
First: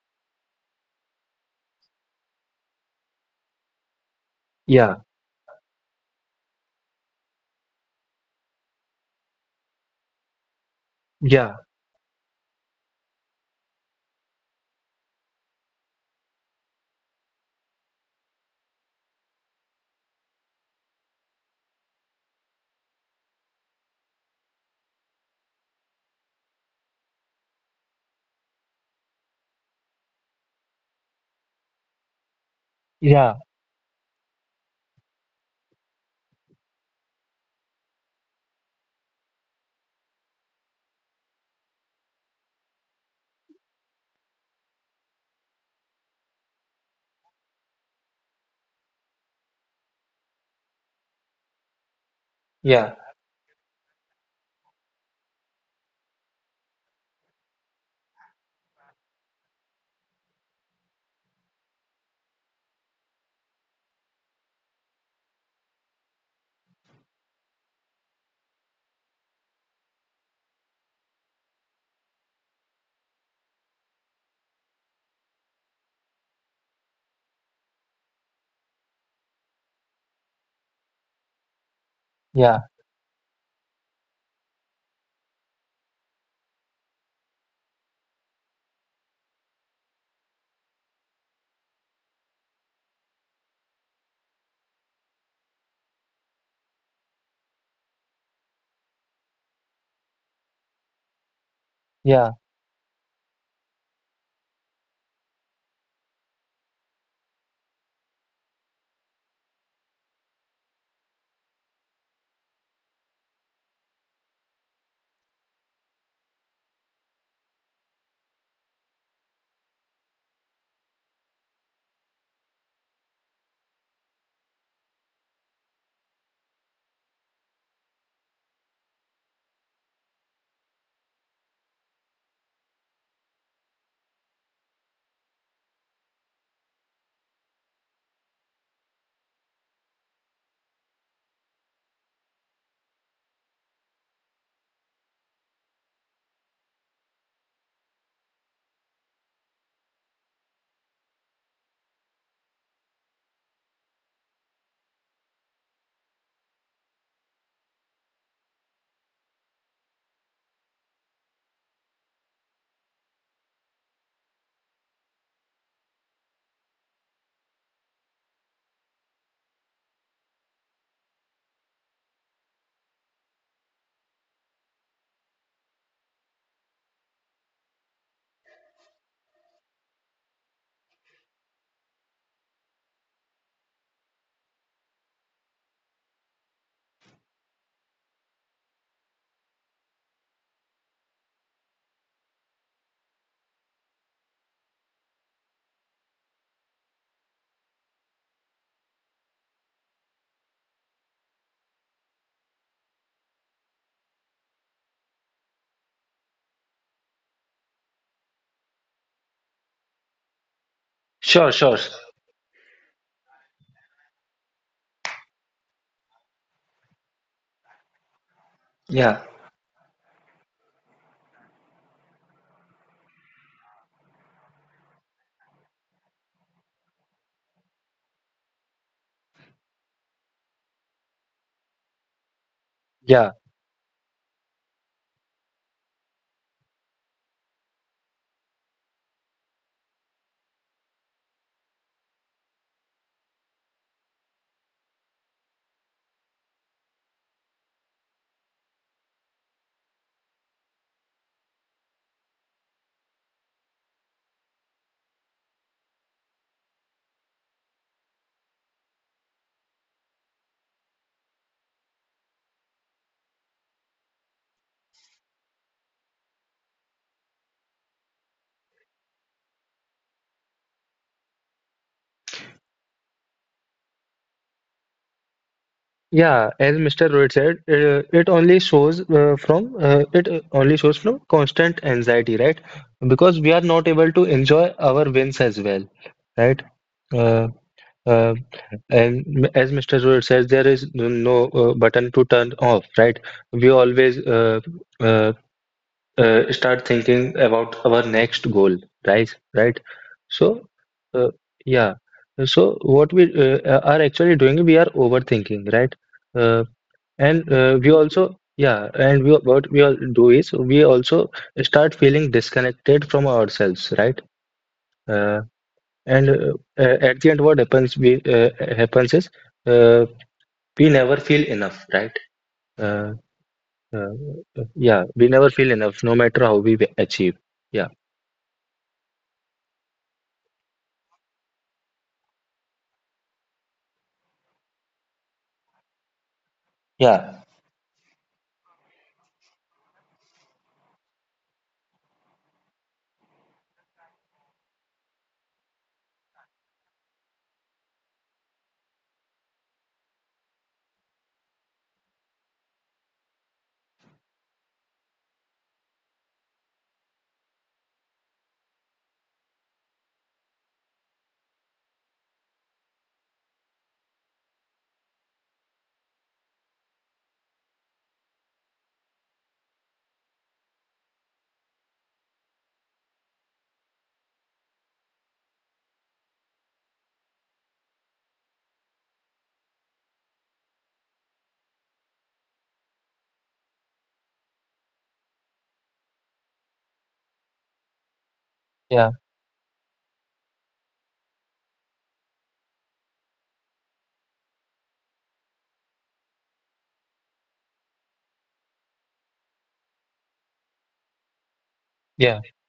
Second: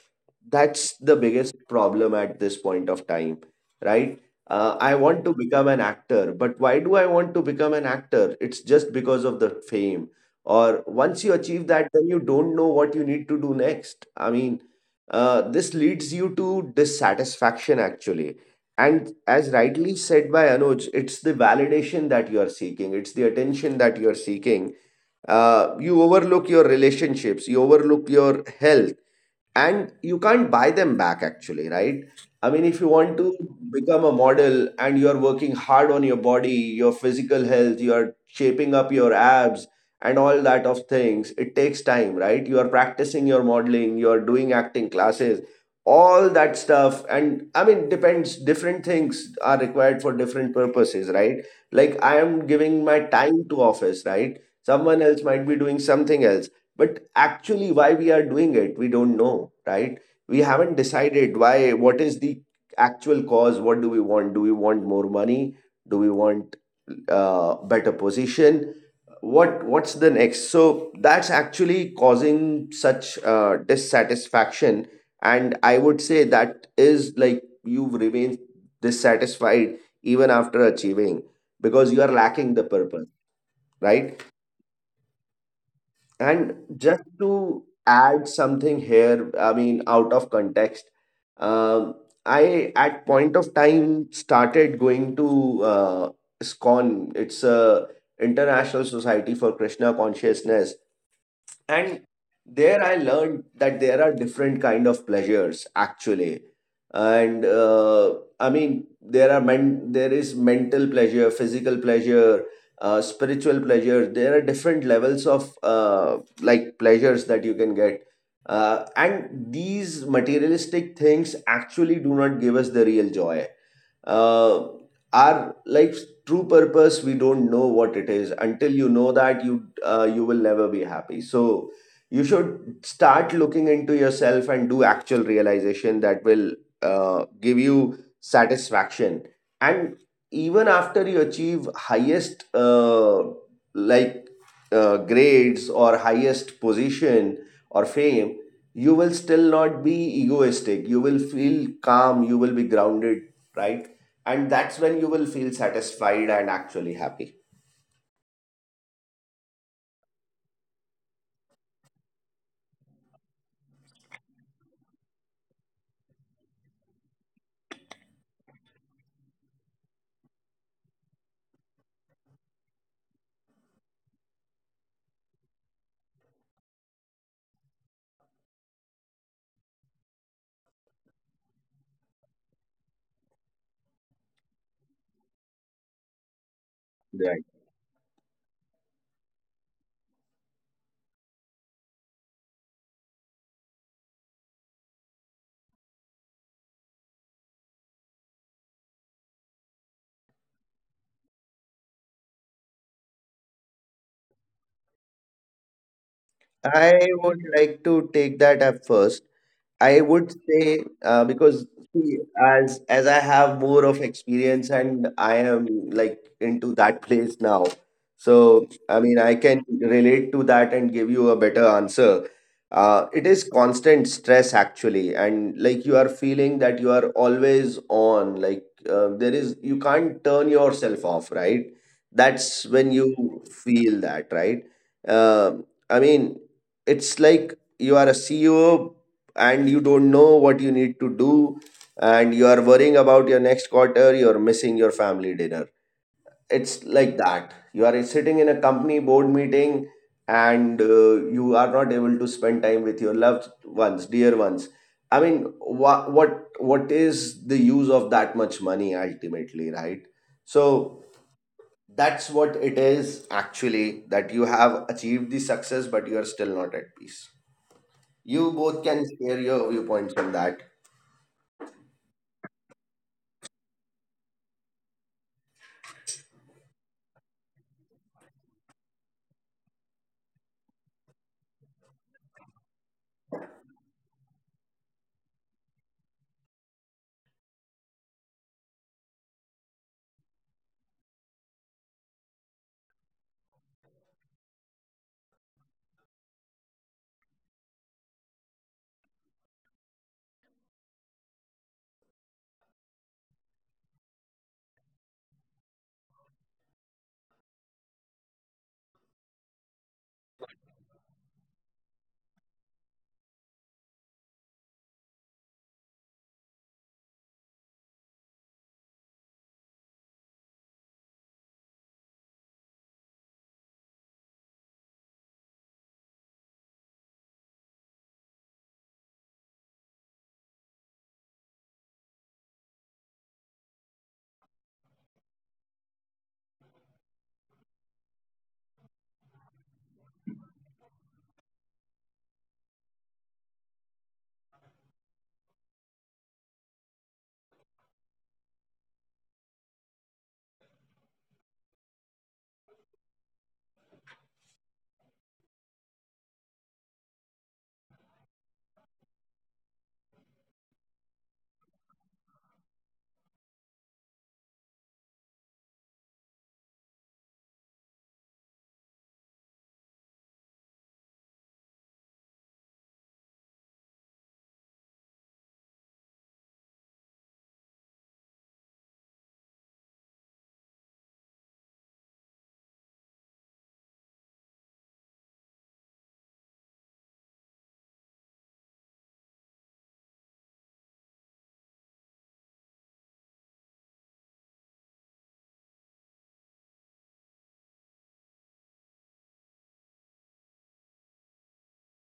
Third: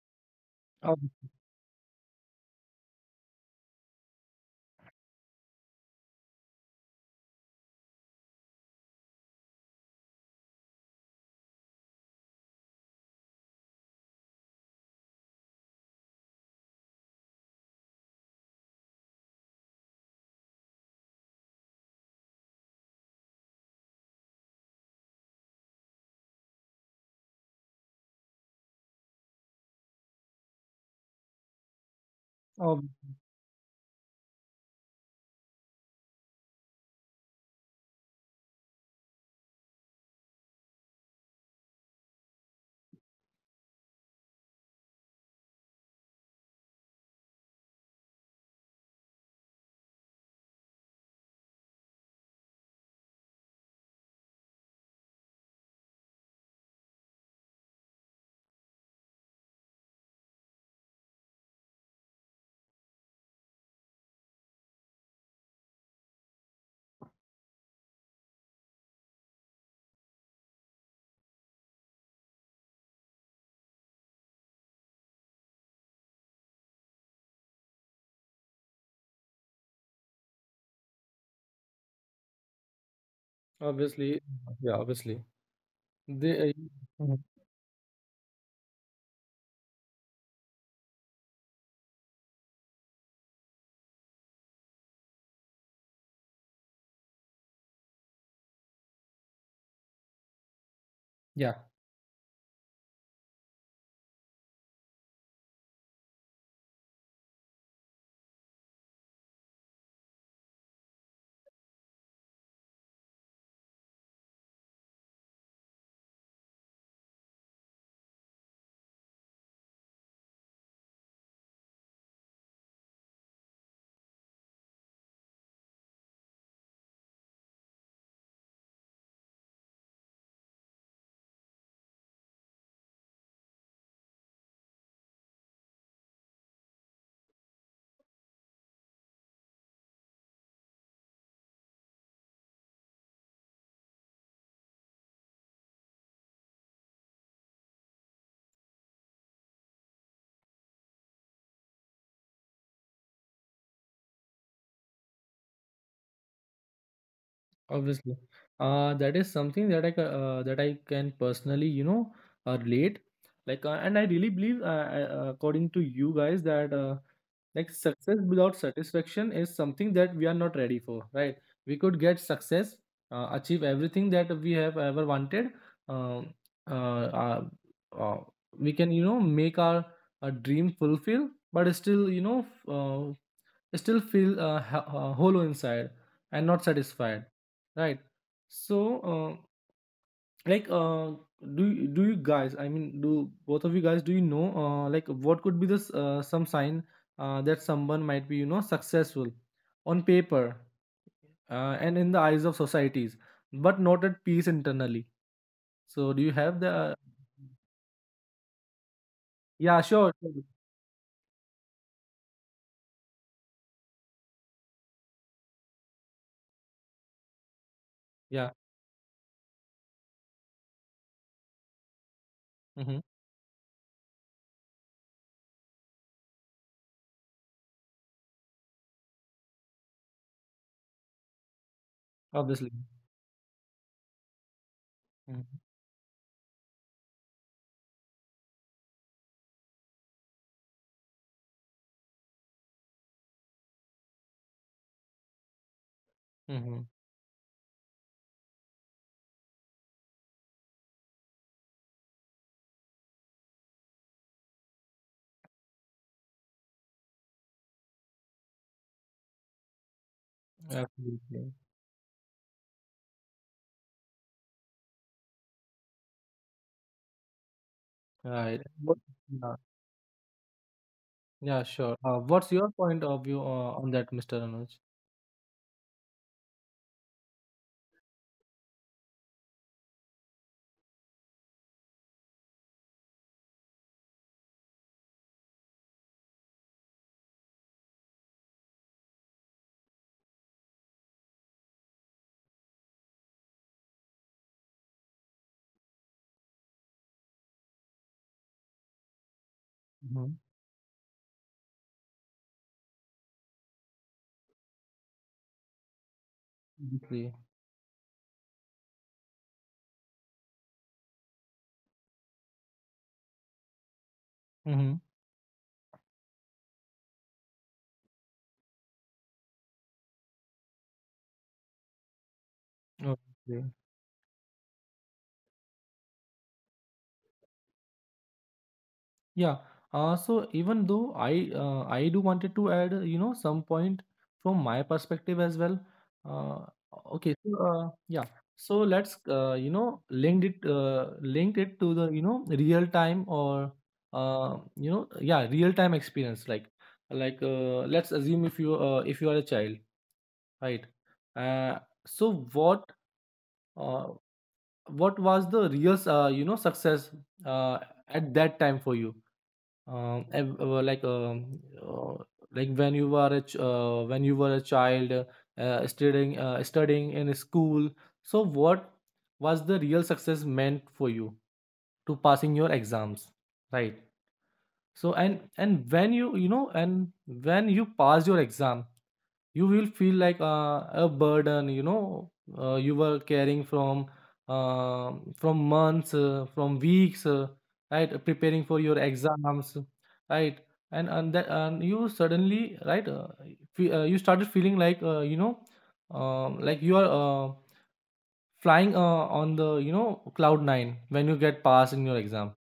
Speaker 3: That's the
Speaker 1: Ob-
Speaker 3: biggest problem at this point of time, right? Uh, I
Speaker 2: yeah,
Speaker 3: want to become an actor, but why do I want to become an actor? It's just because of the fame, or once you
Speaker 2: yeah,
Speaker 3: achieve that, then you don't know what you need to do next. I mean, uh, this leads you to dissatisfaction actually, and as rightly said by Anuj, it's the validation that you are seeking, it's the attention that you are seeking. Uh, you overlook your relationships, you overlook your health, and you can't buy them back actually, right? I mean, if you want
Speaker 1: ob-
Speaker 3: to
Speaker 2: yeah,
Speaker 3: become a model and you're working hard on your body, your physical health, you're shaping up your abs and all that of things, it takes time, right? You are practicing your modeling, you're doing acting classes, all that stuff, and I mean depends, different things are required for different purposes, right? Like I am
Speaker 2: yeah,
Speaker 3: giving my time to office, right? Someone else might be doing something else, but actually why we are doing it, we don't know, right? We haven't decided why, what is the actual cause, what do we want? Do we want more money? Do we want uh, better position? What what's the next? So that's actually causing such uh, dissatisfaction, and I would say that is like you remain dissatisfied even after achieving, because you are
Speaker 2: yeah,
Speaker 3: lacking the purpose,
Speaker 1: Obviously.
Speaker 3: right?
Speaker 1: Yeah, obviously, they uh,
Speaker 3: And
Speaker 1: Mhm.
Speaker 3: just to add something here, I mean, out of context, um, I at point of time started going to uh, ISKCON. It's a International Society for Krishna Consciousness,
Speaker 1: Yeah.
Speaker 3: and
Speaker 2: yeah.
Speaker 3: there I learned that there are different kind of pleasures actually, and uh, I mean there are men, there is mental pleasure, physical pleasure, uh, spiritual pleasure, there are different levels of uh, like pleasures that you can get. Uh, and these materialistic things actually do not give us the real joy. Uh, our life's true purpose, we don't know what it is, until you know that, you uh, you will never be happy. So you should start looking into yourself and do actual realization, that will uh, give you satisfaction. And even after you achieve highest uh, like uh, grades or highest position or fame, you will still not be egoistic, you will feel calm, you will be grounded, right? And that's when you will feel satisfied and actually happy.
Speaker 1: Obviously, uh, that is something that I ca- uh, that I can personally, you know, uh, relate. Like, uh, and I really believe, uh, uh, according to you guys, that uh, like, success without satisfaction is something that we are not ready for, right? We could get success, uh, achieve everything that we have ever wanted, uh, uh, uh, uh, we can, you know, make our uh dream fulfill but still, you know, f- uh, still feel uh, ho- uh, hollow inside and not satisfied,
Speaker 3: Right.
Speaker 1: right? So, uh, like uh do you... do you guys, I mean, do both of you guys, do you know uh like what could be this uh, some sign uh, that someone might be, you know, successful on paper, uh, and in the eyes of societies, but not at peace internally? So do you have the...
Speaker 3: I would like to take that up first.
Speaker 1: yeah, sure,
Speaker 3: I
Speaker 1: sure.
Speaker 3: would say uh,
Speaker 2: Sure, sure.
Speaker 3: because see, as as I have more of experience and I am like into that place now,
Speaker 1: Yeah.
Speaker 3: so I
Speaker 2: Yeah,
Speaker 3: mean I can relate to that and give you a better answer.
Speaker 1: Mm-hmm.
Speaker 3: Uh, it is constant stress actually, and like you are feeling that you are always on. Like uh, there is, you can't turn yourself off, right? That's
Speaker 1: Obviously.
Speaker 3: when
Speaker 2: yeah,
Speaker 3: you feel that, right?
Speaker 1: Hmm.
Speaker 3: Um I mean, it's like you are a C E O and you don't know what you need to do, and you are worrying about your next quarter, you're missing your family dinner.
Speaker 1: Hmm.
Speaker 3: It's like that you are sitting in a company board meeting and uh, you are not able to spend time with your loved ones, dear ones. I mean wha- what what is the use of that much money ultimately, right? So
Speaker 1: Absolutely.
Speaker 3: that's what it is actually, that you have achieved the success but you are still not at peace. You
Speaker 1: Right.
Speaker 3: both
Speaker 1: What,
Speaker 3: can share
Speaker 1: yeah.
Speaker 3: your viewpoints on that.
Speaker 1: Yeah, sure. Uh, what's your point of view uh, on that, Mr. Anuj?
Speaker 2: yeah. As mister Rohit said, uh, it only shows uh, from uh, it uh, only shows from constant anxiety, right? Because we are not able to enjoy our wins as well, right? Uh, uh, And m- as mister Zoer says, there is n- no uh, button to turn off, right? We always uh, uh, uh, start thinking about our next goal, right? Right?
Speaker 1: Mm-hmm.
Speaker 2: So, uh, yeah. So what we uh, uh, are actually doing, we are overthinking, right? Uh,
Speaker 1: Obviously.
Speaker 2: and uh, we also, yeah. And we what we all do is we also start feeling disconnected from ourselves, right? Uh, and uh, uh, at the end, what happens? We uh, happens is. Uh, we never feel enough, right? uh,
Speaker 1: Hmm.
Speaker 2: uh, yeah, we never feel enough no matter how we achieve. Yeah.
Speaker 1: Yeah. Uh, so even though I, uh, I do wanted to add, you know, some point from my perspective as well. Uh,
Speaker 2: Yeah,
Speaker 1: okay. So uh, yeah. So let's, uh, you know, linked it, uh, linked it to the, you know, real time, or uh, you know, yeah, real time experience. Like, like uh, let's assume if you, uh, if you are a child, right. Uh, so what, uh, what was the real, uh, you know, success uh, at that time for you? Um, ev- uh, well, like, um, uh, like when you were a ch- uh, when you were a child, uh, uh, studying, uh, studying in a school, so what was the real success meant for you? To passing your exams, right? So, and and when you you know, and when you pass your exam, you will feel like uh, a burden, you know, uh, you were carrying from uh, from months, uh, from weeks, uh, right, preparing for your
Speaker 2: yeah,
Speaker 1: exams, right? And and, that, and you suddenly, right, uh, fe- uh, you started feeling like, uh, you know, um, like you are uh, flying uh, on the, you know, cloud nine when you get passed in your
Speaker 2: yeah,
Speaker 1: exam.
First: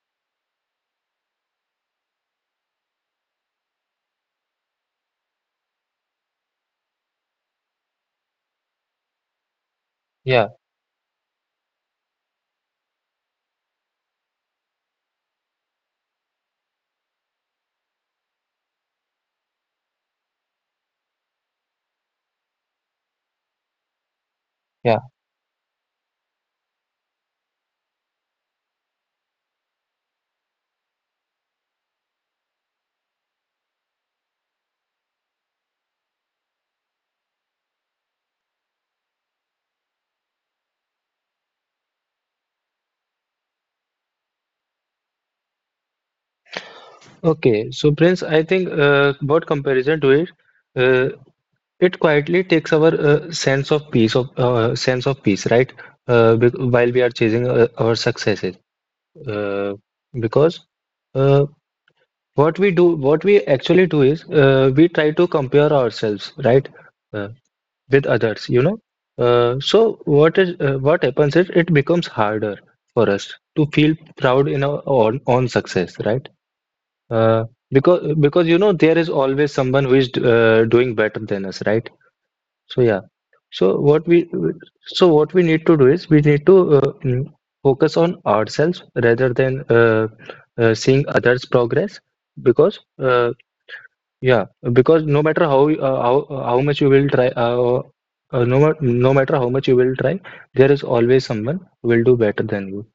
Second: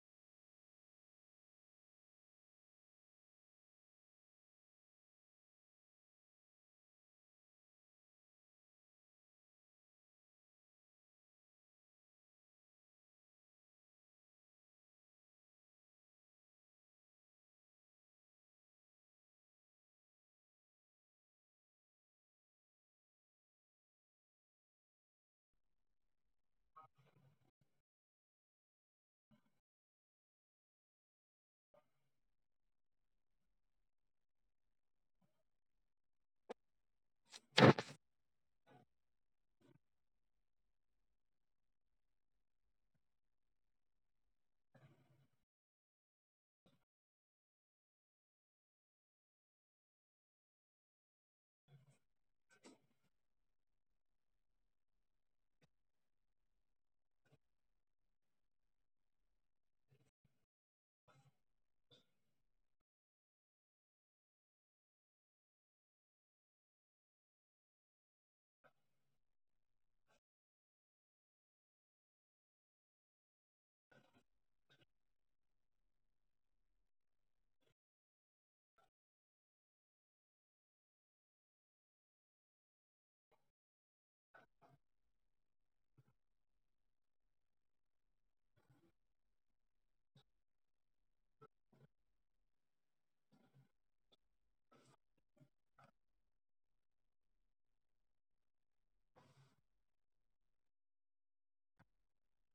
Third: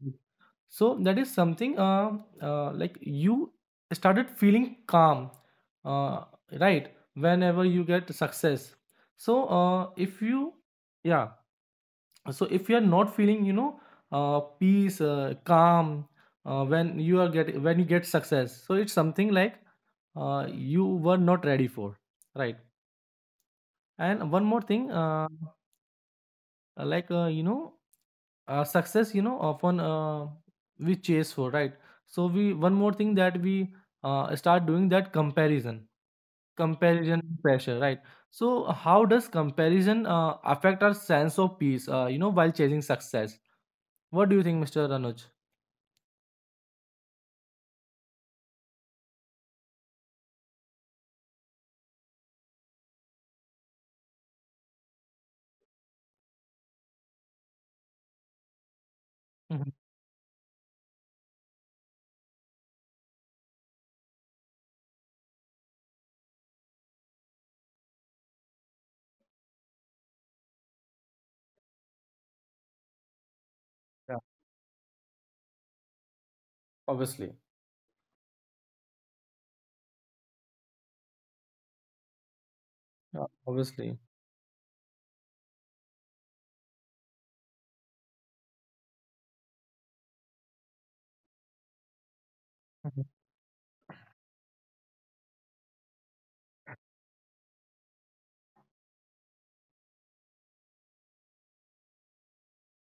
Speaker 1: So that is something, uh, uh, like, you started feeling calm, uh, right, whenever you get success. So uh, if
Speaker 2: yeah,
Speaker 1: you Yeah, so if you are not feeling, you know, uh, peace, uh, calm, uh, when you are get when you get success, so it's something like uh, you were not ready for, right? And one more thing,
Speaker 2: yeah.
Speaker 1: uh, like uh, you know, uh, success, you know, often uh, we chase for, right? So we, one more thing that we uh, start doing, that comparison, comparison pressure, right? So how does comparison uh, affect our sense of peace, uh, you know, while chasing success? What do you think, Mr. Anuj?
Speaker 2: Okay, so Prince, I think uh, about comparison to it, uh, it quietly takes our uh, sense of peace of uh, sense of peace, right? Uh, bec- while we are chasing uh, our successes,
Speaker 1: Mhm.
Speaker 2: uh, because uh, what we do, what we actually do is uh, we try to compare ourselves, right? Uh, with others, you know. Uh, so what is uh, what happens is it becomes harder for us to feel
Speaker 1: Yeah.
Speaker 2: proud in our own, own success, right?
Speaker 1: Obviously.
Speaker 2: Uh, because because you know there is always someone who is uh, doing better than us, right? So yeah.
Speaker 1: Yeah,
Speaker 2: So
Speaker 1: obviously.
Speaker 2: what we so what we need to do is we need to uh, mm, focus on ourselves rather than uh, uh, seeing others' progress because
Speaker 1: Mhm.
Speaker 2: uh, yeah, because no matter how uh, how uh, how much you will try, uh, uh, no ma- no matter how much you will try, there is always someone who will do better than you.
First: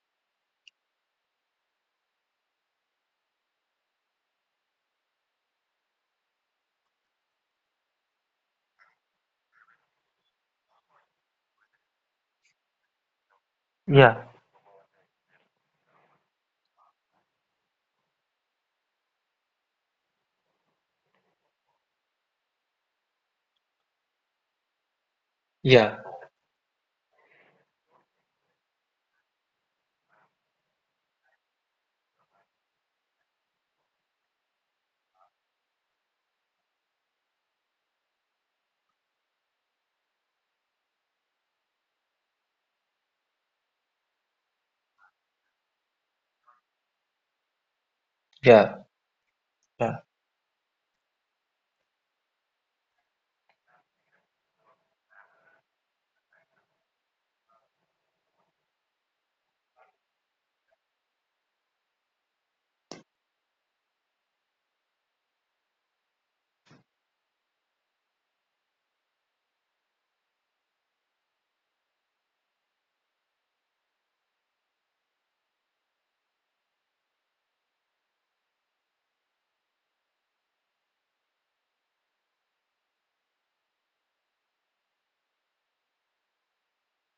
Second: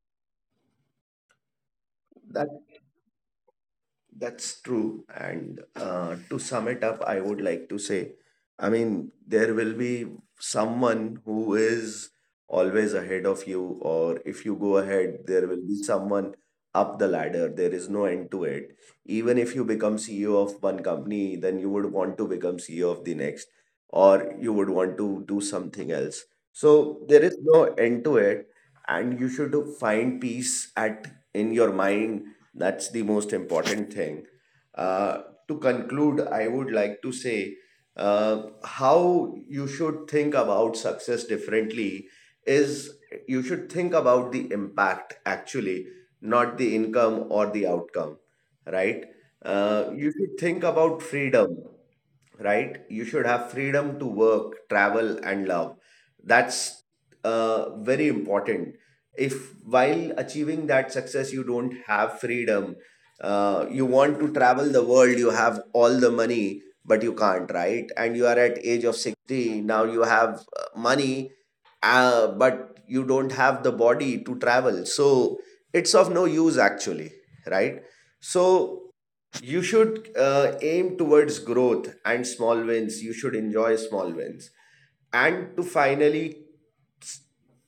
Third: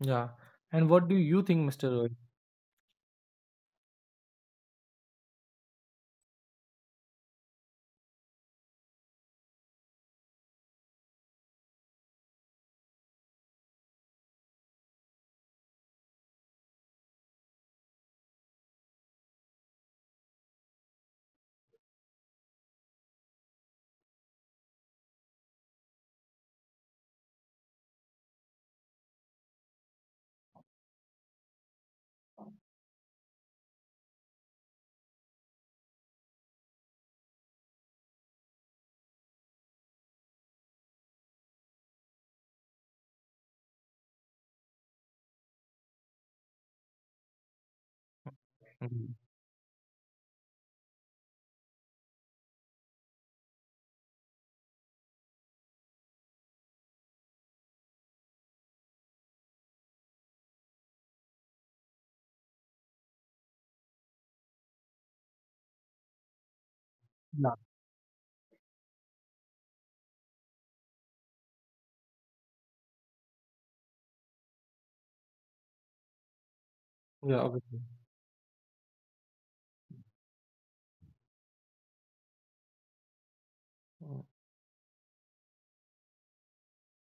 Speaker 1: Yeah. And what do you think, Mr. Roy?
Speaker 3: That that's true. And uh, to sum it up, I would like to say, I mean, there will be someone who is always ahead of you,
Speaker 2: Yeah,
Speaker 3: or if you go ahead, there will be someone up the ladder. There is no end to it. Even if you become C E O of one company, then you would want to become C E O of the next, or you would want to do
Speaker 2: yeah,
Speaker 3: something else. So there is no end to it, and you should find peace at in your mind. That's the most important thing. Uh, to conclude, I would like to say uh, how you should think about success differently is you should think about the impact actually, not the income or the outcome, right?
Speaker 1: Mhm.
Speaker 2: yeah.
Speaker 3: Uh, you should think about freedom, right? You should have freedom to work, travel, and love. That's uh, very important. If while achieving that success, you don't have freedom, uh, you want to travel the world, you have all the money, but you can't,
Speaker 1: Yeah.
Speaker 3: right? And you are at age of sixty, now you have uh, money, uh, but you don't have the body to travel. So it's of no use actually,
Speaker 1: Yeah,
Speaker 3: right?
Speaker 1: obviously.
Speaker 3: So you should uh, aim towards growth and small wins, you should enjoy small wins.
Speaker 1: Mm,
Speaker 3: And to finally s-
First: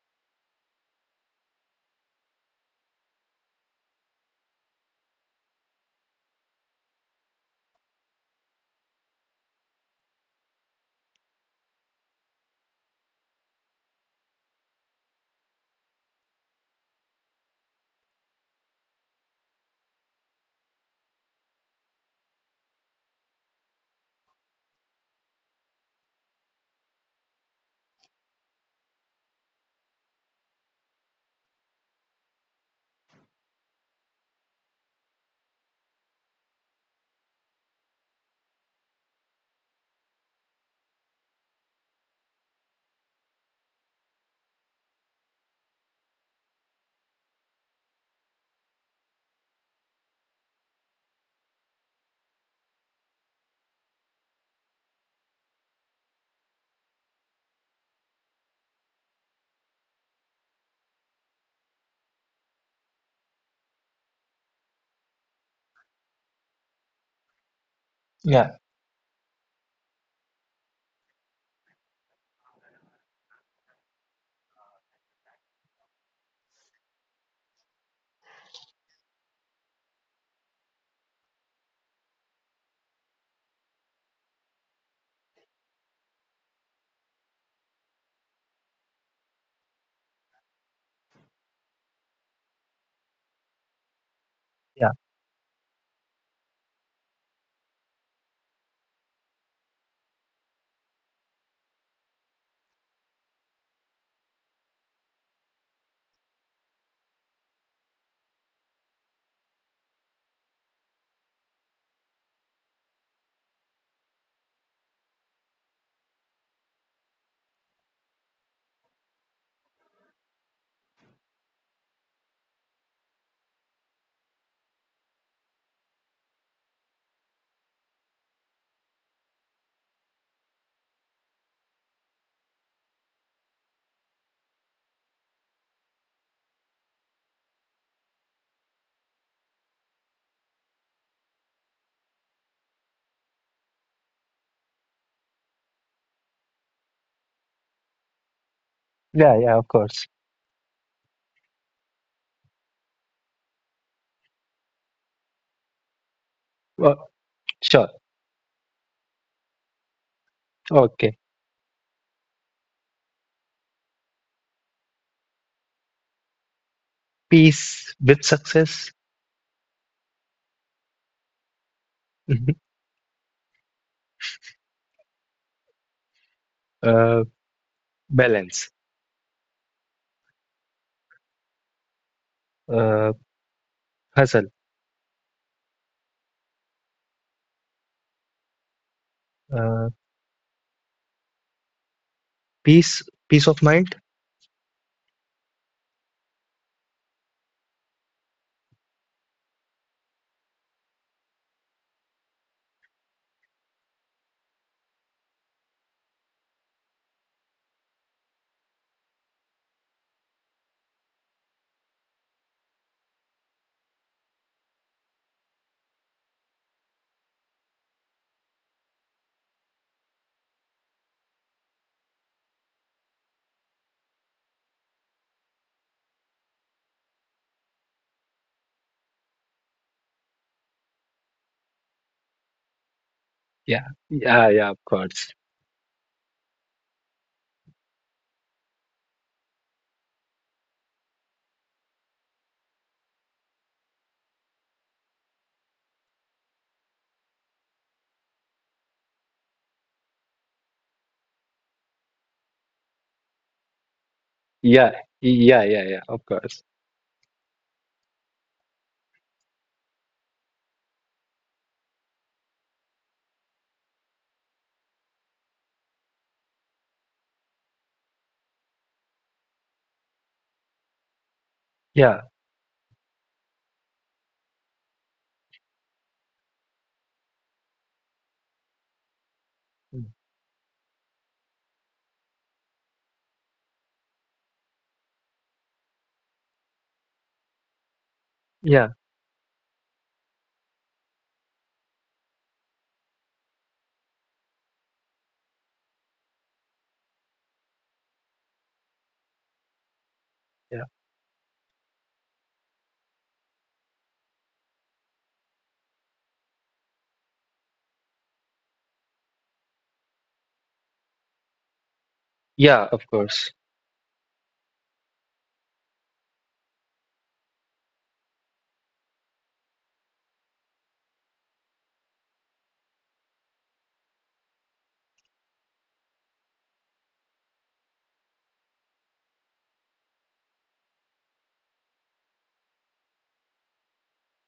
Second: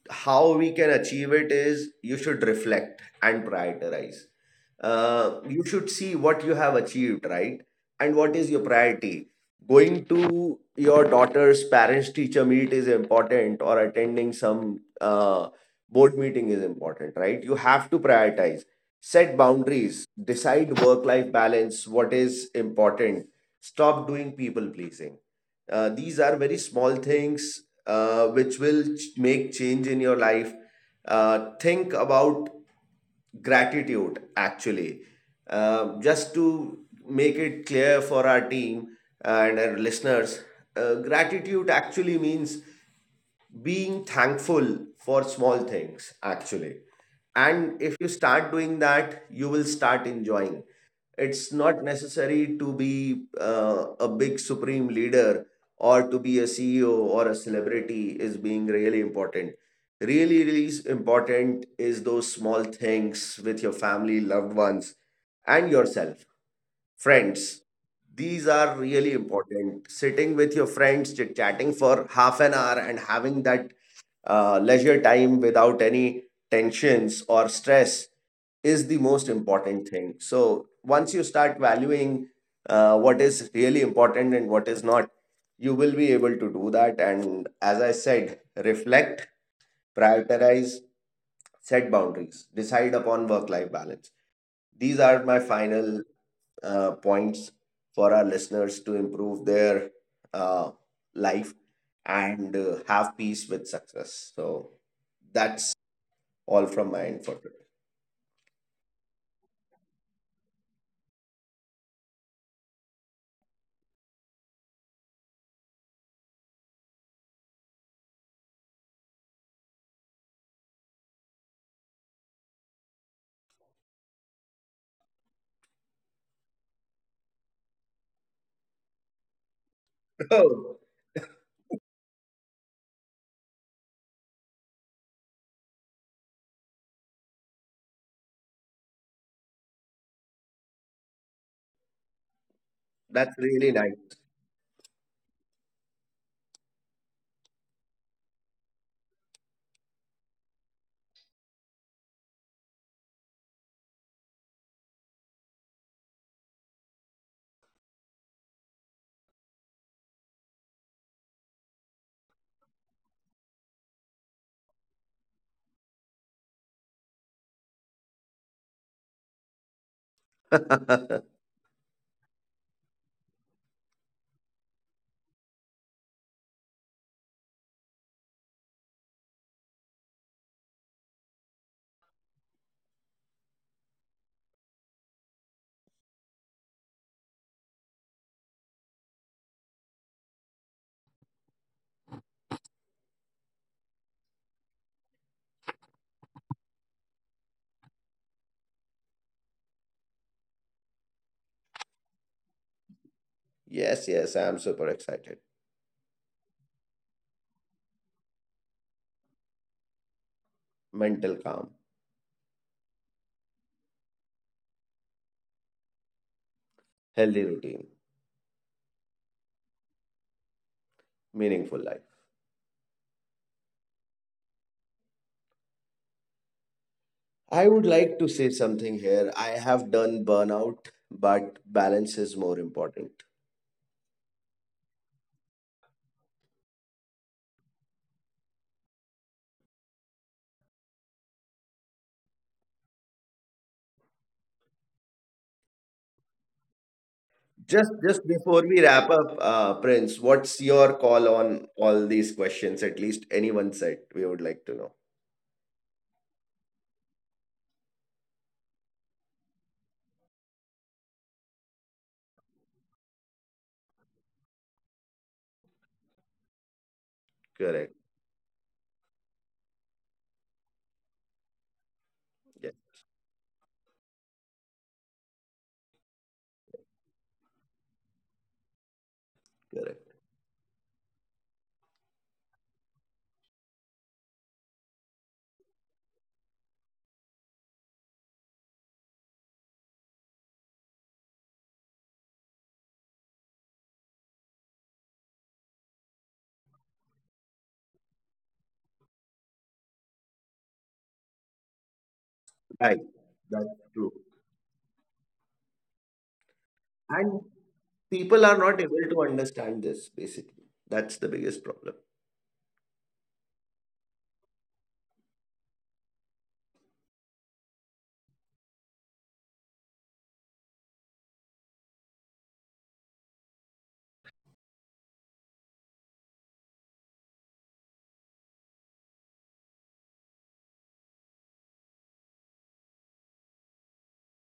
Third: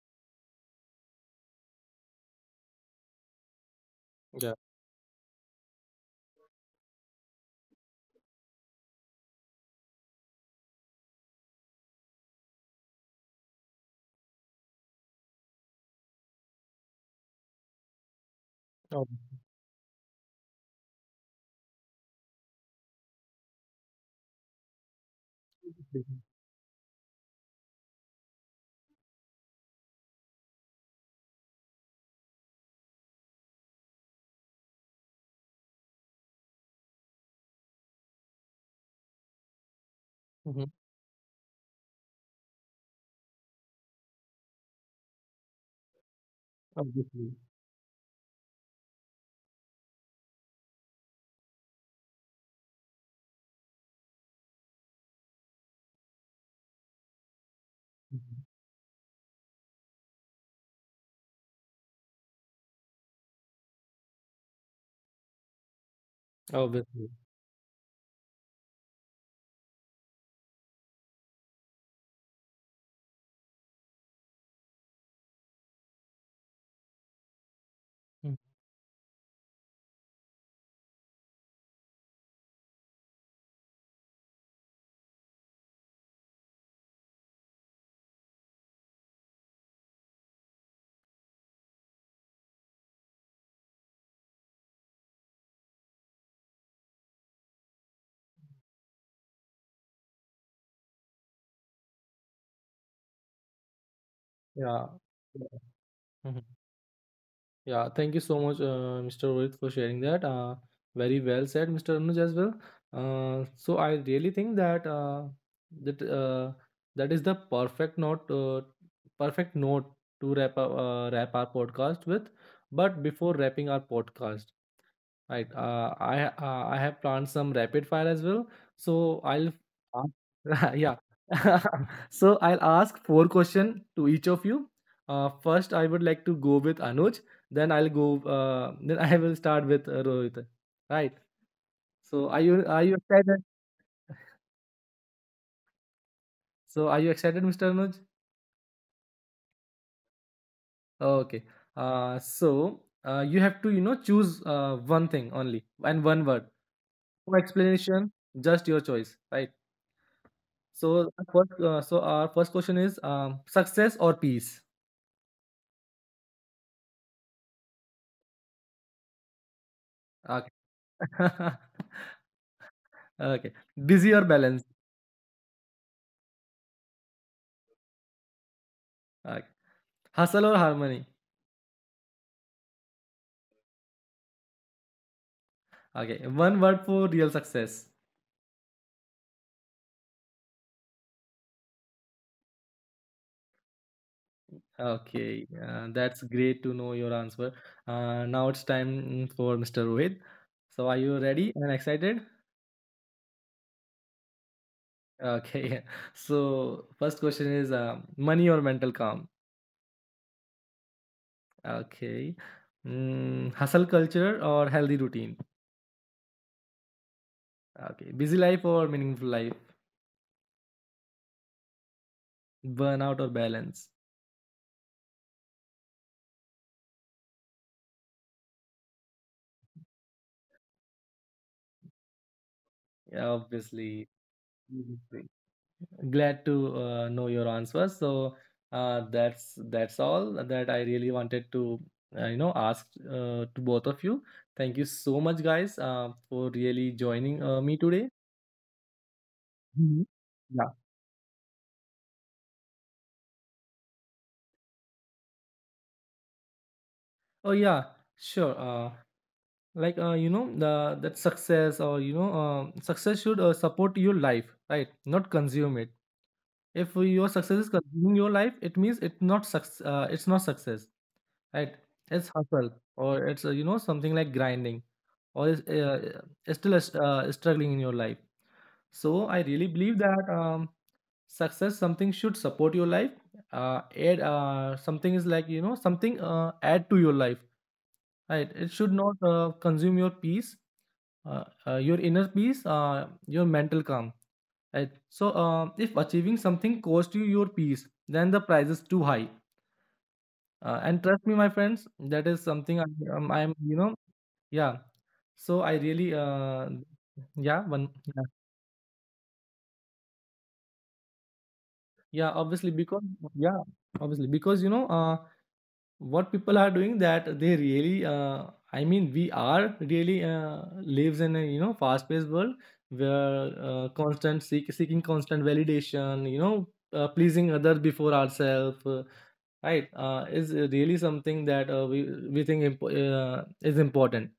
Speaker 3: how we can achieve it is you should reflect and prioritize.
Speaker 1: yeah.
Speaker 3: Uh, you should see what you have achieved, right? And what is your priority? Going to your daughter's parents teacher meet is important, or attending some uh, board meeting is important, right? You have to prioritize, set
Speaker 1: Obviously.
Speaker 3: boundaries, decide work life balance, what is important, stop doing people pleasing. Uh, these are very small things uh, which will ch- make change in your life. Uh, think about gratitude, actually. Um, just to make it clear for our team uh, and our listeners,
Speaker 1: Mhm.
Speaker 3: uh, gratitude actually means being thankful for small things, actually.
Speaker 1: Obviously.
Speaker 3: And if you start doing that, you will start enjoying. It's not necessary to be uh, a big supreme leader or to be a C E O or a celebrity
Speaker 1: Mhm.
Speaker 3: is being really important. Really, really s- important is those small things with your family, loved ones, and yourself.
Speaker 1: Obviously.
Speaker 3: Friends, these are really important. Sitting with your friends, chit chatting for half an hour, and having that uh, leisure time without any tensions or stress
Speaker 1: Mm,
Speaker 3: is the most important thing. So, once you start valuing uh, what is really important and what is not, you will be able to do that. And as I said, reflect, prioritize, set boundaries, decide upon work life balance.
Speaker 2: Yeah,
Speaker 3: These are my final uh, points for our listeners to improve their uh, life and uh, have peace with success. So
Speaker 1: yeah.
Speaker 3: that's
Speaker 1: Mhm.
Speaker 3: all from my end for today.
Speaker 1: Yeah, thank you so much, uh, mister Rohit, for sharing that. Uh, very well said, mister Anuj, as well. Uh, so I really think that uh, that uh, that is the perfect note, uh, perfect note to wrap up, uh, wrap our podcast with. But before wrapping our podcast, right. Uh, I uh, I have planned some rapid fire as well. So I'll ask,
Speaker 3: Oh,
Speaker 1: yeah. So I'll ask four questions to each of you. Uh, first, I would like to go with Anuj. Then I'll go. Uh, then I will start with uh, Rohit. Right. So are you, are you
Speaker 3: that's
Speaker 1: excited?
Speaker 3: really nice.
Speaker 1: So are you excited, mister Anuj?
Speaker 2: yeah, yeah, of course.
Speaker 1: Okay. Uh, so uh, you have to, you know, choose uh, one thing only, and one word.
Speaker 2: Uh,
Speaker 1: No
Speaker 2: sure.
Speaker 1: explanation. Just your choice. Right. So
Speaker 2: Okay.
Speaker 1: our first, uh, so our first question is, um, success or peace?
Speaker 2: Peace with success,
Speaker 1: Okay. Okay. Busy or balance?
Speaker 2: uh, balance,
Speaker 1: Okay. Hustle or harmony?
Speaker 2: uh, hustle,
Speaker 1: Okay. One word for real success.
Speaker 2: uh, peace, peace of mind.
Speaker 1: Okay. Uh, that's great to know your answer. Uh, now it's time for mister Rohit. So are you ready and excited?
Speaker 3: Yes, yes, I'm super excited.
Speaker 1: Okay. So first question is, um, money or mental calm?
Speaker 3: Mental calm,
Speaker 1: Okay. Mm, hustle culture or healthy routine?
Speaker 3: healthy routine,
Speaker 1: Okay. Busy life or meaningful life?
Speaker 3: meaningful life.
Speaker 1: Burnout or balance?
Speaker 3: I would like to say something here. I have done burnout, but balance is more important.
Speaker 1: Yeah,
Speaker 2: Yeah,
Speaker 1: obviously.
Speaker 2: yeah, yeah, of course.
Speaker 1: Obviously. Glad to uh, know your answers. So uh, that's that's all that I really wanted to uh, you know, ask uh, to both of you. Thank you so much, guys, uh, for really
Speaker 3: Just
Speaker 1: joining uh,
Speaker 3: just
Speaker 1: me today.
Speaker 3: before we wrap up, uh, Prince,
Speaker 1: Mhm.
Speaker 3: what's your
Speaker 1: Yeah.
Speaker 3: call on all these questions? At least anyone said we would like to know.
Speaker 2: Yeah, yeah, yeah, yeah, of course.
Speaker 1: Oh yeah, sure. Uh, like uh, you know, the that success, or you know, um success should uh, support your life, right, not consume it. If your
Speaker 3: Correct.
Speaker 1: success is consuming your life, it means it's not success, uh, it's not success right.
Speaker 2: Yeah,
Speaker 1: It's
Speaker 3: Yes,
Speaker 1: hustle, or it's, uh, you know, something like grinding, or is uh, uh, still uh, struggling in your life. So I really
Speaker 3: correct.
Speaker 1: believe that, um, success something should support your life, uh, add uh, something is like, you know, something uh, add to your life, right. It
Speaker 2: yeah,
Speaker 1: should not uh, consume your peace, uh, uh, your inner peace, uh, your mental calm. Right? So, uh, if achieving something cost you your peace, then the price is too high.
Speaker 2: yeah,
Speaker 1: Uh, and trust me, my friends, that is
Speaker 3: Right.
Speaker 1: something I, um,
Speaker 3: That's
Speaker 1: I'm, you
Speaker 3: true.
Speaker 1: know, yeah. So I really, uh,
Speaker 3: And
Speaker 1: yeah, one, yeah,
Speaker 3: people are not able to understand this, basically. That's the biggest problem.
Speaker 1: yeah, obviously
Speaker 2: yeah, of
Speaker 1: because,
Speaker 2: course.
Speaker 1: yeah, obviously because, you know, uh, what people are doing that they really uh, I mean, we are really uh, lives in a, you know, fast paced world where uh, constant seek, seeking constant validation, you know, uh, pleasing others before ourselves, uh, right, uh, is really something that uh, we we think imp- uh, is important,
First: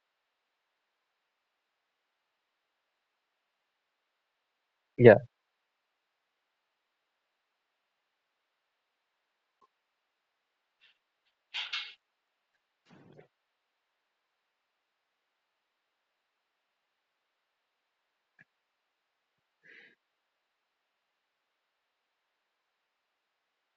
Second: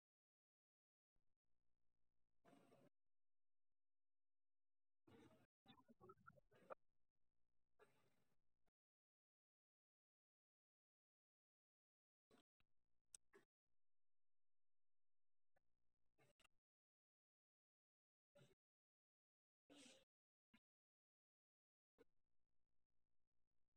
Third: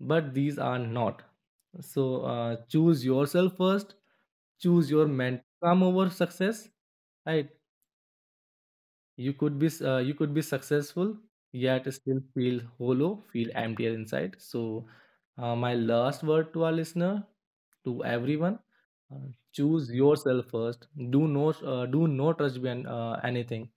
Speaker 1: but these are not. So uh, choose yourself first. Choose your
Speaker 2: Yeah,
Speaker 1: mental calm over success, right. You could be, uh, you could be successful, yet still feel hollow, feel emptier inside. So, uh, my last word to our listener, to everyone, uh, choose yourself first. Do not, uh, do not trust behind uh, anything.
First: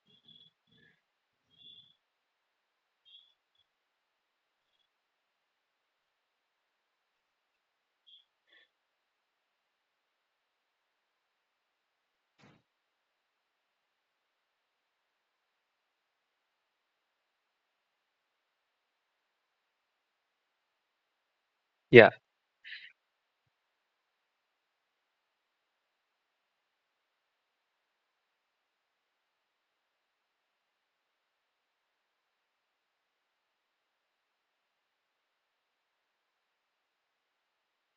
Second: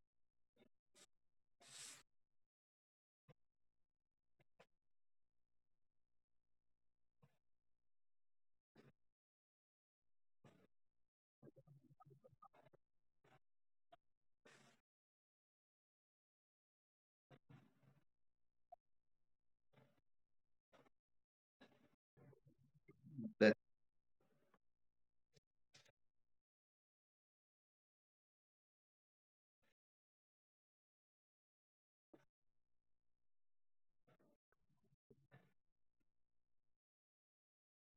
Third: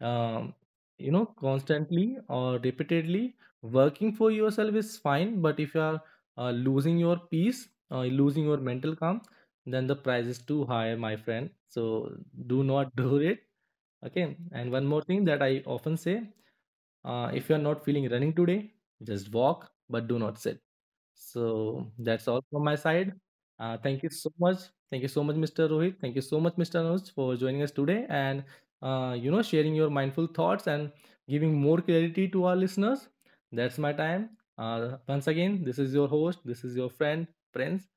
Speaker 1: Um, you know, constantly or repeatedly working for yourself is fine, but if you are uh, losing your peace, uh, losing your mental calm, then the price is too high, my friend. So do not do it. Okay, and one more thing that I often say, uh, if you're not feeling running today, just walk, but do not sit. So
Speaker 2: yeah.
Speaker 1: that's all from my side.
Speaker 3: That,
Speaker 1: Uh, thank you so much. Thank you so much, Mr. Rohit, thank you so much, Mr. Anuj, for joining us today and uh, you know, sharing your mindful thoughts and giving more clarity to our listeners. That's my time. uh, Once again, this is your host, this is your friend, Prince.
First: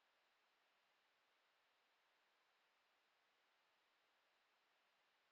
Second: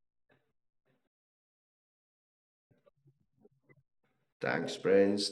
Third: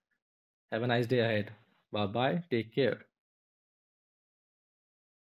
Speaker 1: Have a nice day ahead. Bye bye, take care.
Speaker 3: thanks, Prince.